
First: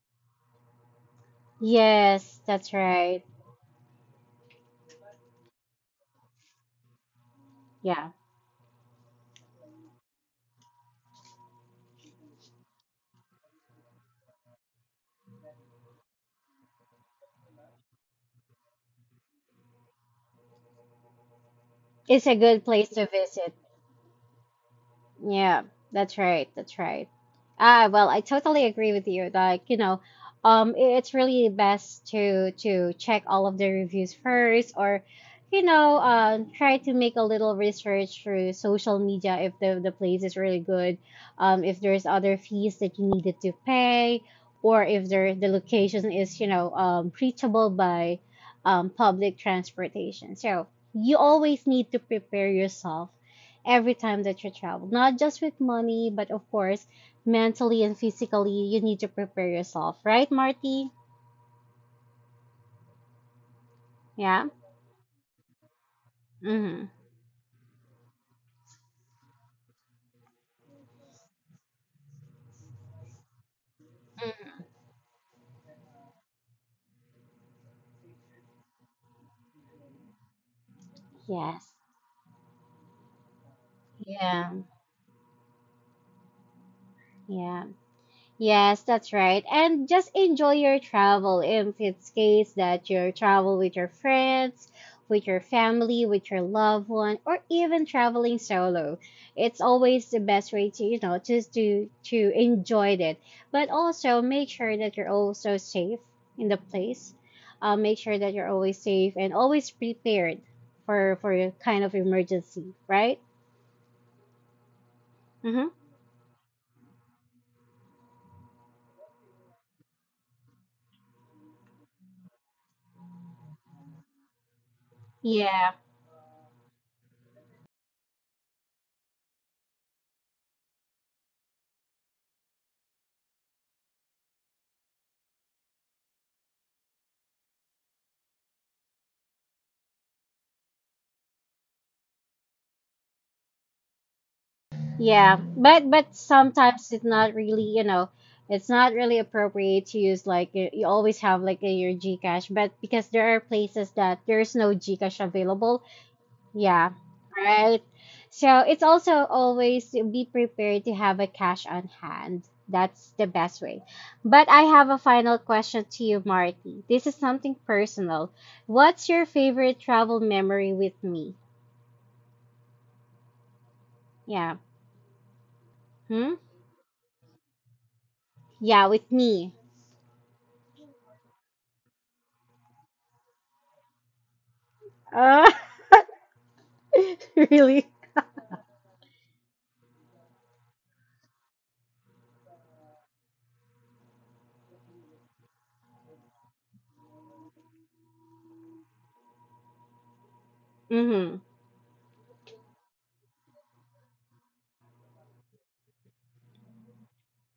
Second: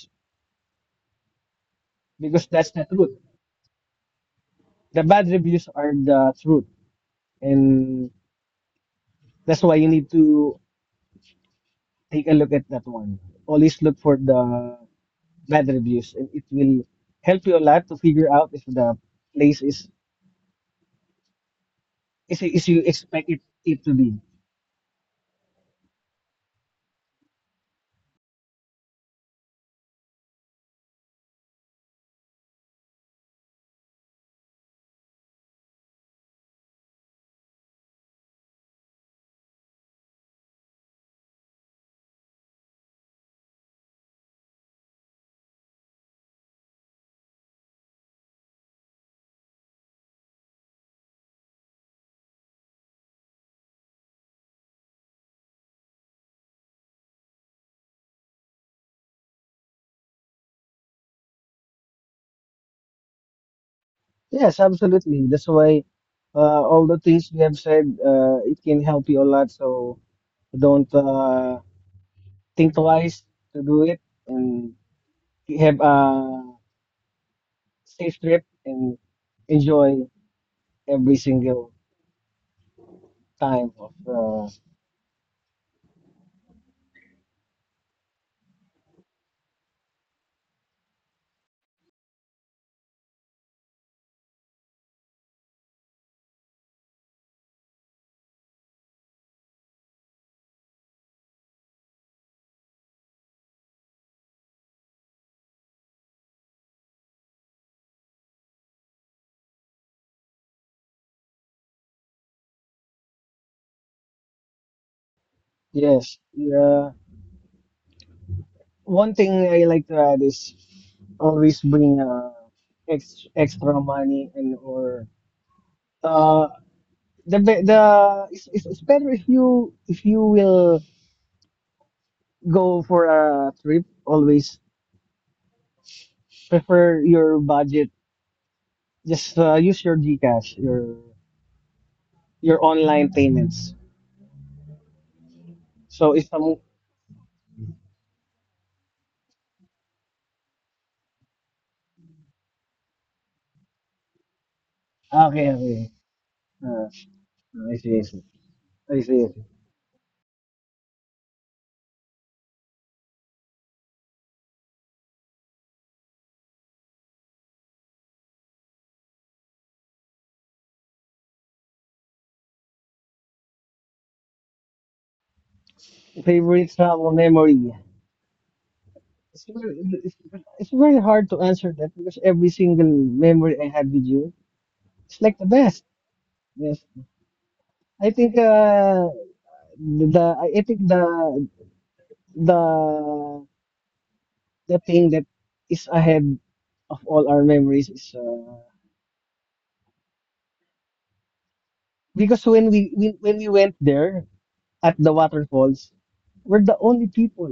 Speaker 1: Yes,
Speaker 2: because that's
Speaker 1: that's
Speaker 2: the truth.
Speaker 1: right.
Speaker 2: The bad reviews are the truth,
Speaker 1: Yeah.
Speaker 2: and that's why you need to take a look at that one. Always look for the bad reviews, and it will help you a lot to figure out if the place is
Speaker 1: It's a good
Speaker 2: is you
Speaker 1: place to
Speaker 2: expect it,
Speaker 1: visit.
Speaker 2: it to be.
Speaker 1: Yeah, that's right. That's right. Ah, well, I totally agree with you. Like, you know, it's really best to check all of the reviews first, or, you know, try to make a little research through social media if the the place is really good, if there's other fees that you needed to pay, or if there the location is, you know, reachable by, public transportation. So you always need to prepare yourself every time that you travel. Not just with money, but of course, mentally and physically, you need to prepare yourself, right, Marty? Yeah.
Speaker 2: Yes, absolutely, that's why
Speaker 1: Mm-hmm.
Speaker 2: all the things we have said, it can help you a lot. So don't think twice to do it, and have a safe trip and enjoy every
Speaker 1: Yes.
Speaker 2: single time of
Speaker 1: Yeah. Yeah. Yes, that's right. And just enjoy your travel if it's case that you travel with your friends, with your family, with your loved one, or even traveling solo. It's always the best way to, you know, just to enjoy it. But also make sure that you're also safe in the place. Make sure that you're always safe and always prepared for your kind of emergency, right? Mm-hmm.
Speaker 2: yes, yeah, one thing I like to add is always bring extra money. And or
Speaker 1: Yeah.
Speaker 2: uh the, it's better if you will go for a trip, always prefer your budget. Just use your GCash, your online payments.
Speaker 1: Yeah, but
Speaker 2: So, isa mo,
Speaker 1: sometimes it's not really, you know, it's not really appropriate to use like you always have like in your GCash, but because there are places that there's no GCash
Speaker 2: ah, okay,
Speaker 1: available.
Speaker 2: okay.
Speaker 1: Yeah,
Speaker 2: Ah, ah,
Speaker 1: right.
Speaker 2: I see, I see.
Speaker 1: So it's
Speaker 2: I
Speaker 1: also
Speaker 2: see, I see.
Speaker 1: always to be prepared to have a cash on hand. That's the best way. But I have a final question to you, Marty. This is something personal. What's your favorite travel memory with me? Yeah. Hmm?
Speaker 2: Favorite travel memory.
Speaker 1: Yeah, with
Speaker 2: It's
Speaker 1: me.
Speaker 2: very, it's, it's very hard to answer that because every single memory I had with you, it's like the
Speaker 1: <laughs>
Speaker 2: best. Yes.
Speaker 1: <laughs> Really?
Speaker 2: I think uh I think the the thing that is ahead of all our memories is
Speaker 1: Mm-hmm.
Speaker 2: because when we went there at the waterfalls, we're the only people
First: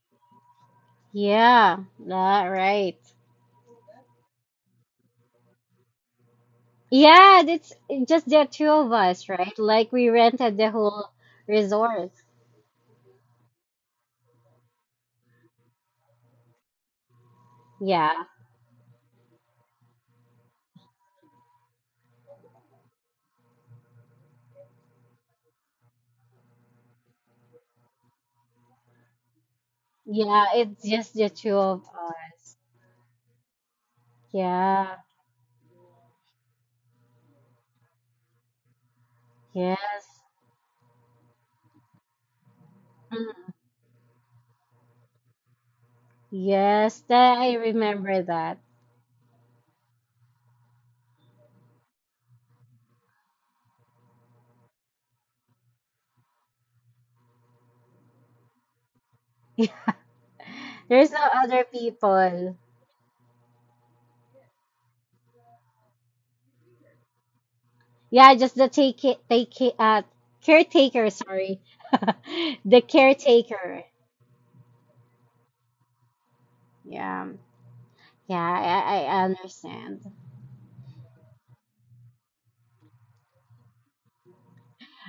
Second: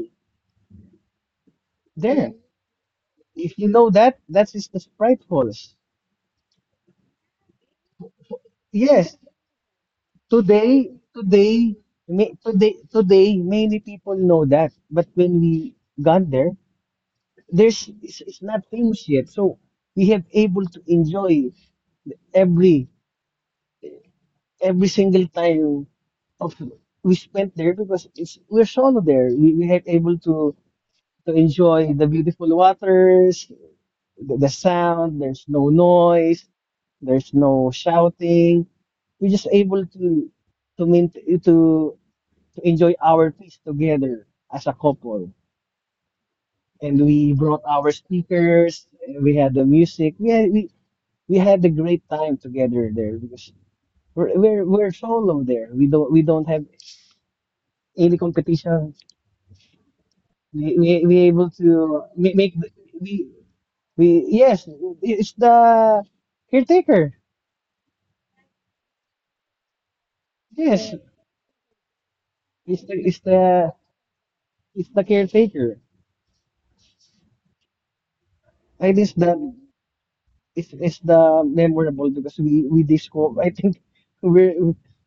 Speaker 1: Yeah,
Speaker 2: there.
Speaker 1: all right.
Speaker 2: If you know that, that is the Sprite.
Speaker 1: Yeah, it's just the two of
Speaker 2: Yes,
Speaker 1: us, right? Like we rented the
Speaker 2: today,
Speaker 1: whole
Speaker 2: today,
Speaker 1: resort.
Speaker 2: today, today, many people know that. But when we got there, there's
Speaker 1: Yeah,
Speaker 2: it's not famous yet. So we have able to enjoy every every single time of we spent there because it's we're solo there. We have able
Speaker 1: yeah,
Speaker 2: to
Speaker 1: it's just the two of
Speaker 2: enjoy the beautiful
Speaker 1: us.
Speaker 2: waters, the
Speaker 1: Yeah,
Speaker 2: sound. There's no noise. There's no shouting. We're just able
Speaker 1: yes,
Speaker 2: to to main, to to enjoy our
Speaker 1: Mm.
Speaker 2: peace together as a couple.
Speaker 1: Yes,
Speaker 2: And we
Speaker 1: that I
Speaker 2: brought our
Speaker 1: remember that.
Speaker 2: speakers. And we had the music. We had a great time together there because we're solo there. We don't have any competition.
Speaker 1: <laughs> There's
Speaker 2: We
Speaker 1: no
Speaker 2: able
Speaker 1: other
Speaker 2: to ma- make
Speaker 1: people.
Speaker 2: the- we we yes it's the caretaker.
Speaker 1: Yeah, just the take take uh
Speaker 2: Yes,
Speaker 1: caretaker, sorry. <laughs> The
Speaker 2: it's the it's the
Speaker 1: caretaker.
Speaker 2: it's the caretaker.
Speaker 1: Yeah, yeah,
Speaker 2: I
Speaker 1: I,
Speaker 2: just
Speaker 1: I I
Speaker 2: that
Speaker 1: understand.
Speaker 2: is the memorable because we discover. I think <laughs> we're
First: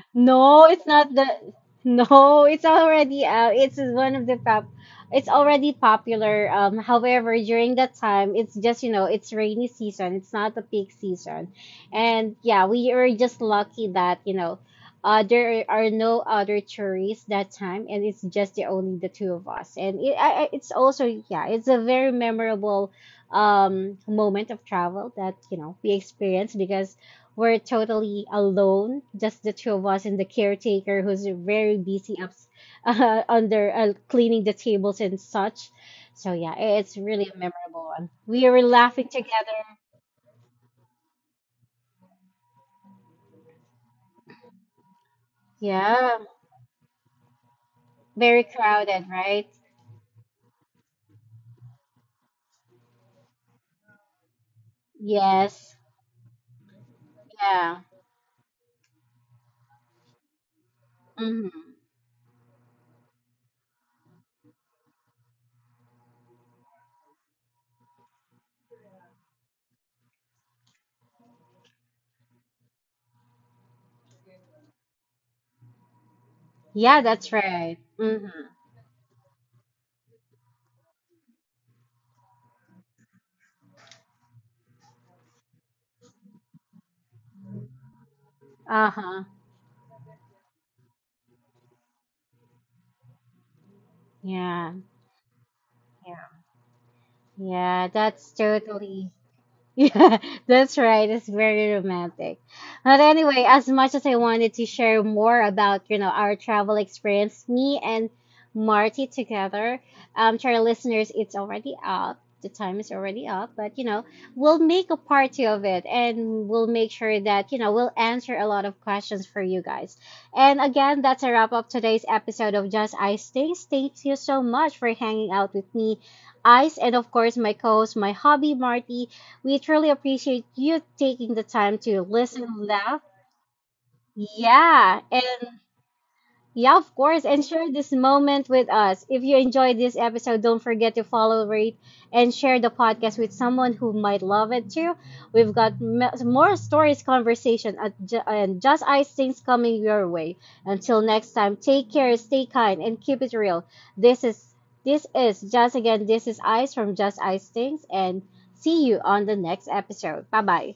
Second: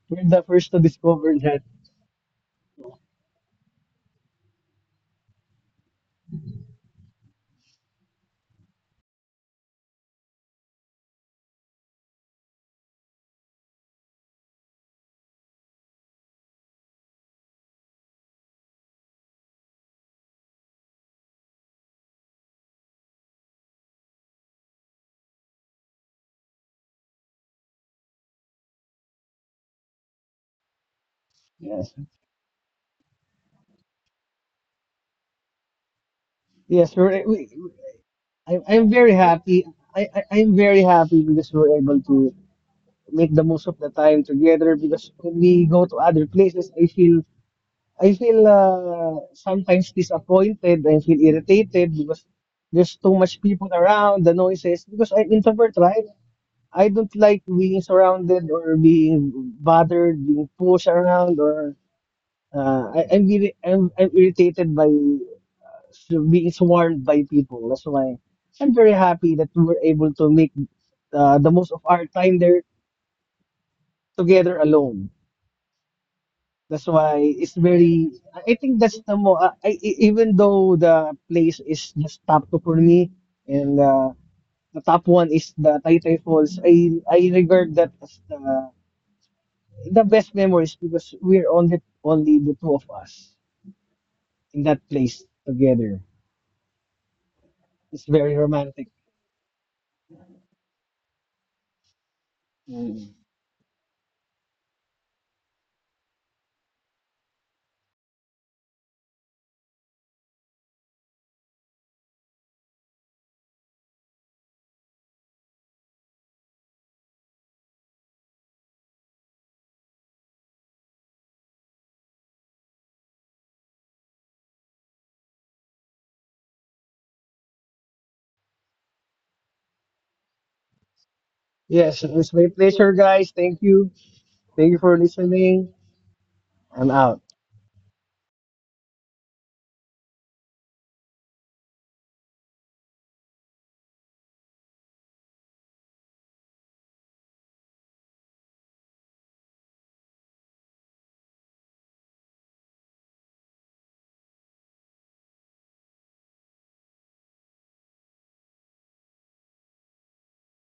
Speaker 2: we're the
Speaker 1: No,
Speaker 2: first to
Speaker 1: it's not the.
Speaker 2: discover that.
Speaker 1: No, it's already out. It's one of the pop. It's already popular. However, during that time, it's just you know, it's rainy season. It's not the peak season, and yeah, we are just lucky that you know, there are no other tourists that time, and it's just the only the two of us. And it, it's also yeah, it's a very memorable moment of travel that you know we experienced because we're totally alone, just the two of us and the caretaker who's very
Speaker 2: Yes,
Speaker 1: busy up <laughs> under cleaning the tables and such. So yeah, it's
Speaker 2: yes.
Speaker 1: really a memorable one. We were
Speaker 2: I'm
Speaker 1: laughing
Speaker 2: very
Speaker 1: together.
Speaker 2: happy. I'm very happy because we're able to make the most of the time together. Because when we go to
Speaker 1: Yeah,
Speaker 2: other places, I
Speaker 1: very
Speaker 2: feel
Speaker 1: crowded, right?
Speaker 2: sometimes disappointed. I feel irritated because there's too much people around. The noises, because I'm
Speaker 1: Yes.
Speaker 2: introvert, right? I don't like
Speaker 1: Yeah.
Speaker 2: being surrounded or being bothered, being pushed around,
Speaker 1: Hmm.
Speaker 2: or I, I'm, really, I'm irritated by being swarmed by people. That's why I'm very happy that we were able to make the most of our time there together alone. That's
Speaker 1: Yeah,
Speaker 2: why
Speaker 1: that's
Speaker 2: it's
Speaker 1: right.
Speaker 2: very.
Speaker 1: Hmm.
Speaker 2: I think that's the mo. I- e, Even though the place is just top two for me, and the top one is the Taytay Falls. I regard that as
Speaker 1: Uh-huh.
Speaker 2: the best memories because we're only only the two of us in
Speaker 1: Yeah.
Speaker 2: that place together.
Speaker 1: Yeah,
Speaker 2: It's
Speaker 1: that's
Speaker 2: very romantic.
Speaker 1: totally Yeah, <laughs> that's right. It's very romantic. But anyway, as much as I wanted to share more about, you know, our travel experience, me and Marty together, to our listeners, it's already up. The time is already up, but you know, we'll make a part 2 of it and we'll make sure that, you know, we'll answer a lot of questions for you guys. And again, that's a wrap up today's episode of Just Ice Things. Thank you so much for hanging out with me, Ice, and of course, my co host, my hobby, Marty. We truly appreciate you taking the time to
Speaker 2: Yes,
Speaker 1: listen
Speaker 2: it's my
Speaker 1: and laugh.
Speaker 2: pleasure, guys. Thank you. Thank you
Speaker 1: Yeah,
Speaker 2: for
Speaker 1: and
Speaker 2: listening.
Speaker 1: yeah, of
Speaker 2: I'm
Speaker 1: course,
Speaker 2: out.
Speaker 1: and share this moment with us. If you enjoyed this episode, don't forget to follow, rate, and share the podcast with someone who might love it too. We've got more stories, conversation, at and just ice things coming your way. Until next time, take care, stay kind, and keep it real. This is just again. This is Ice from Just Ice Things, and see you on the next episode. Bye bye.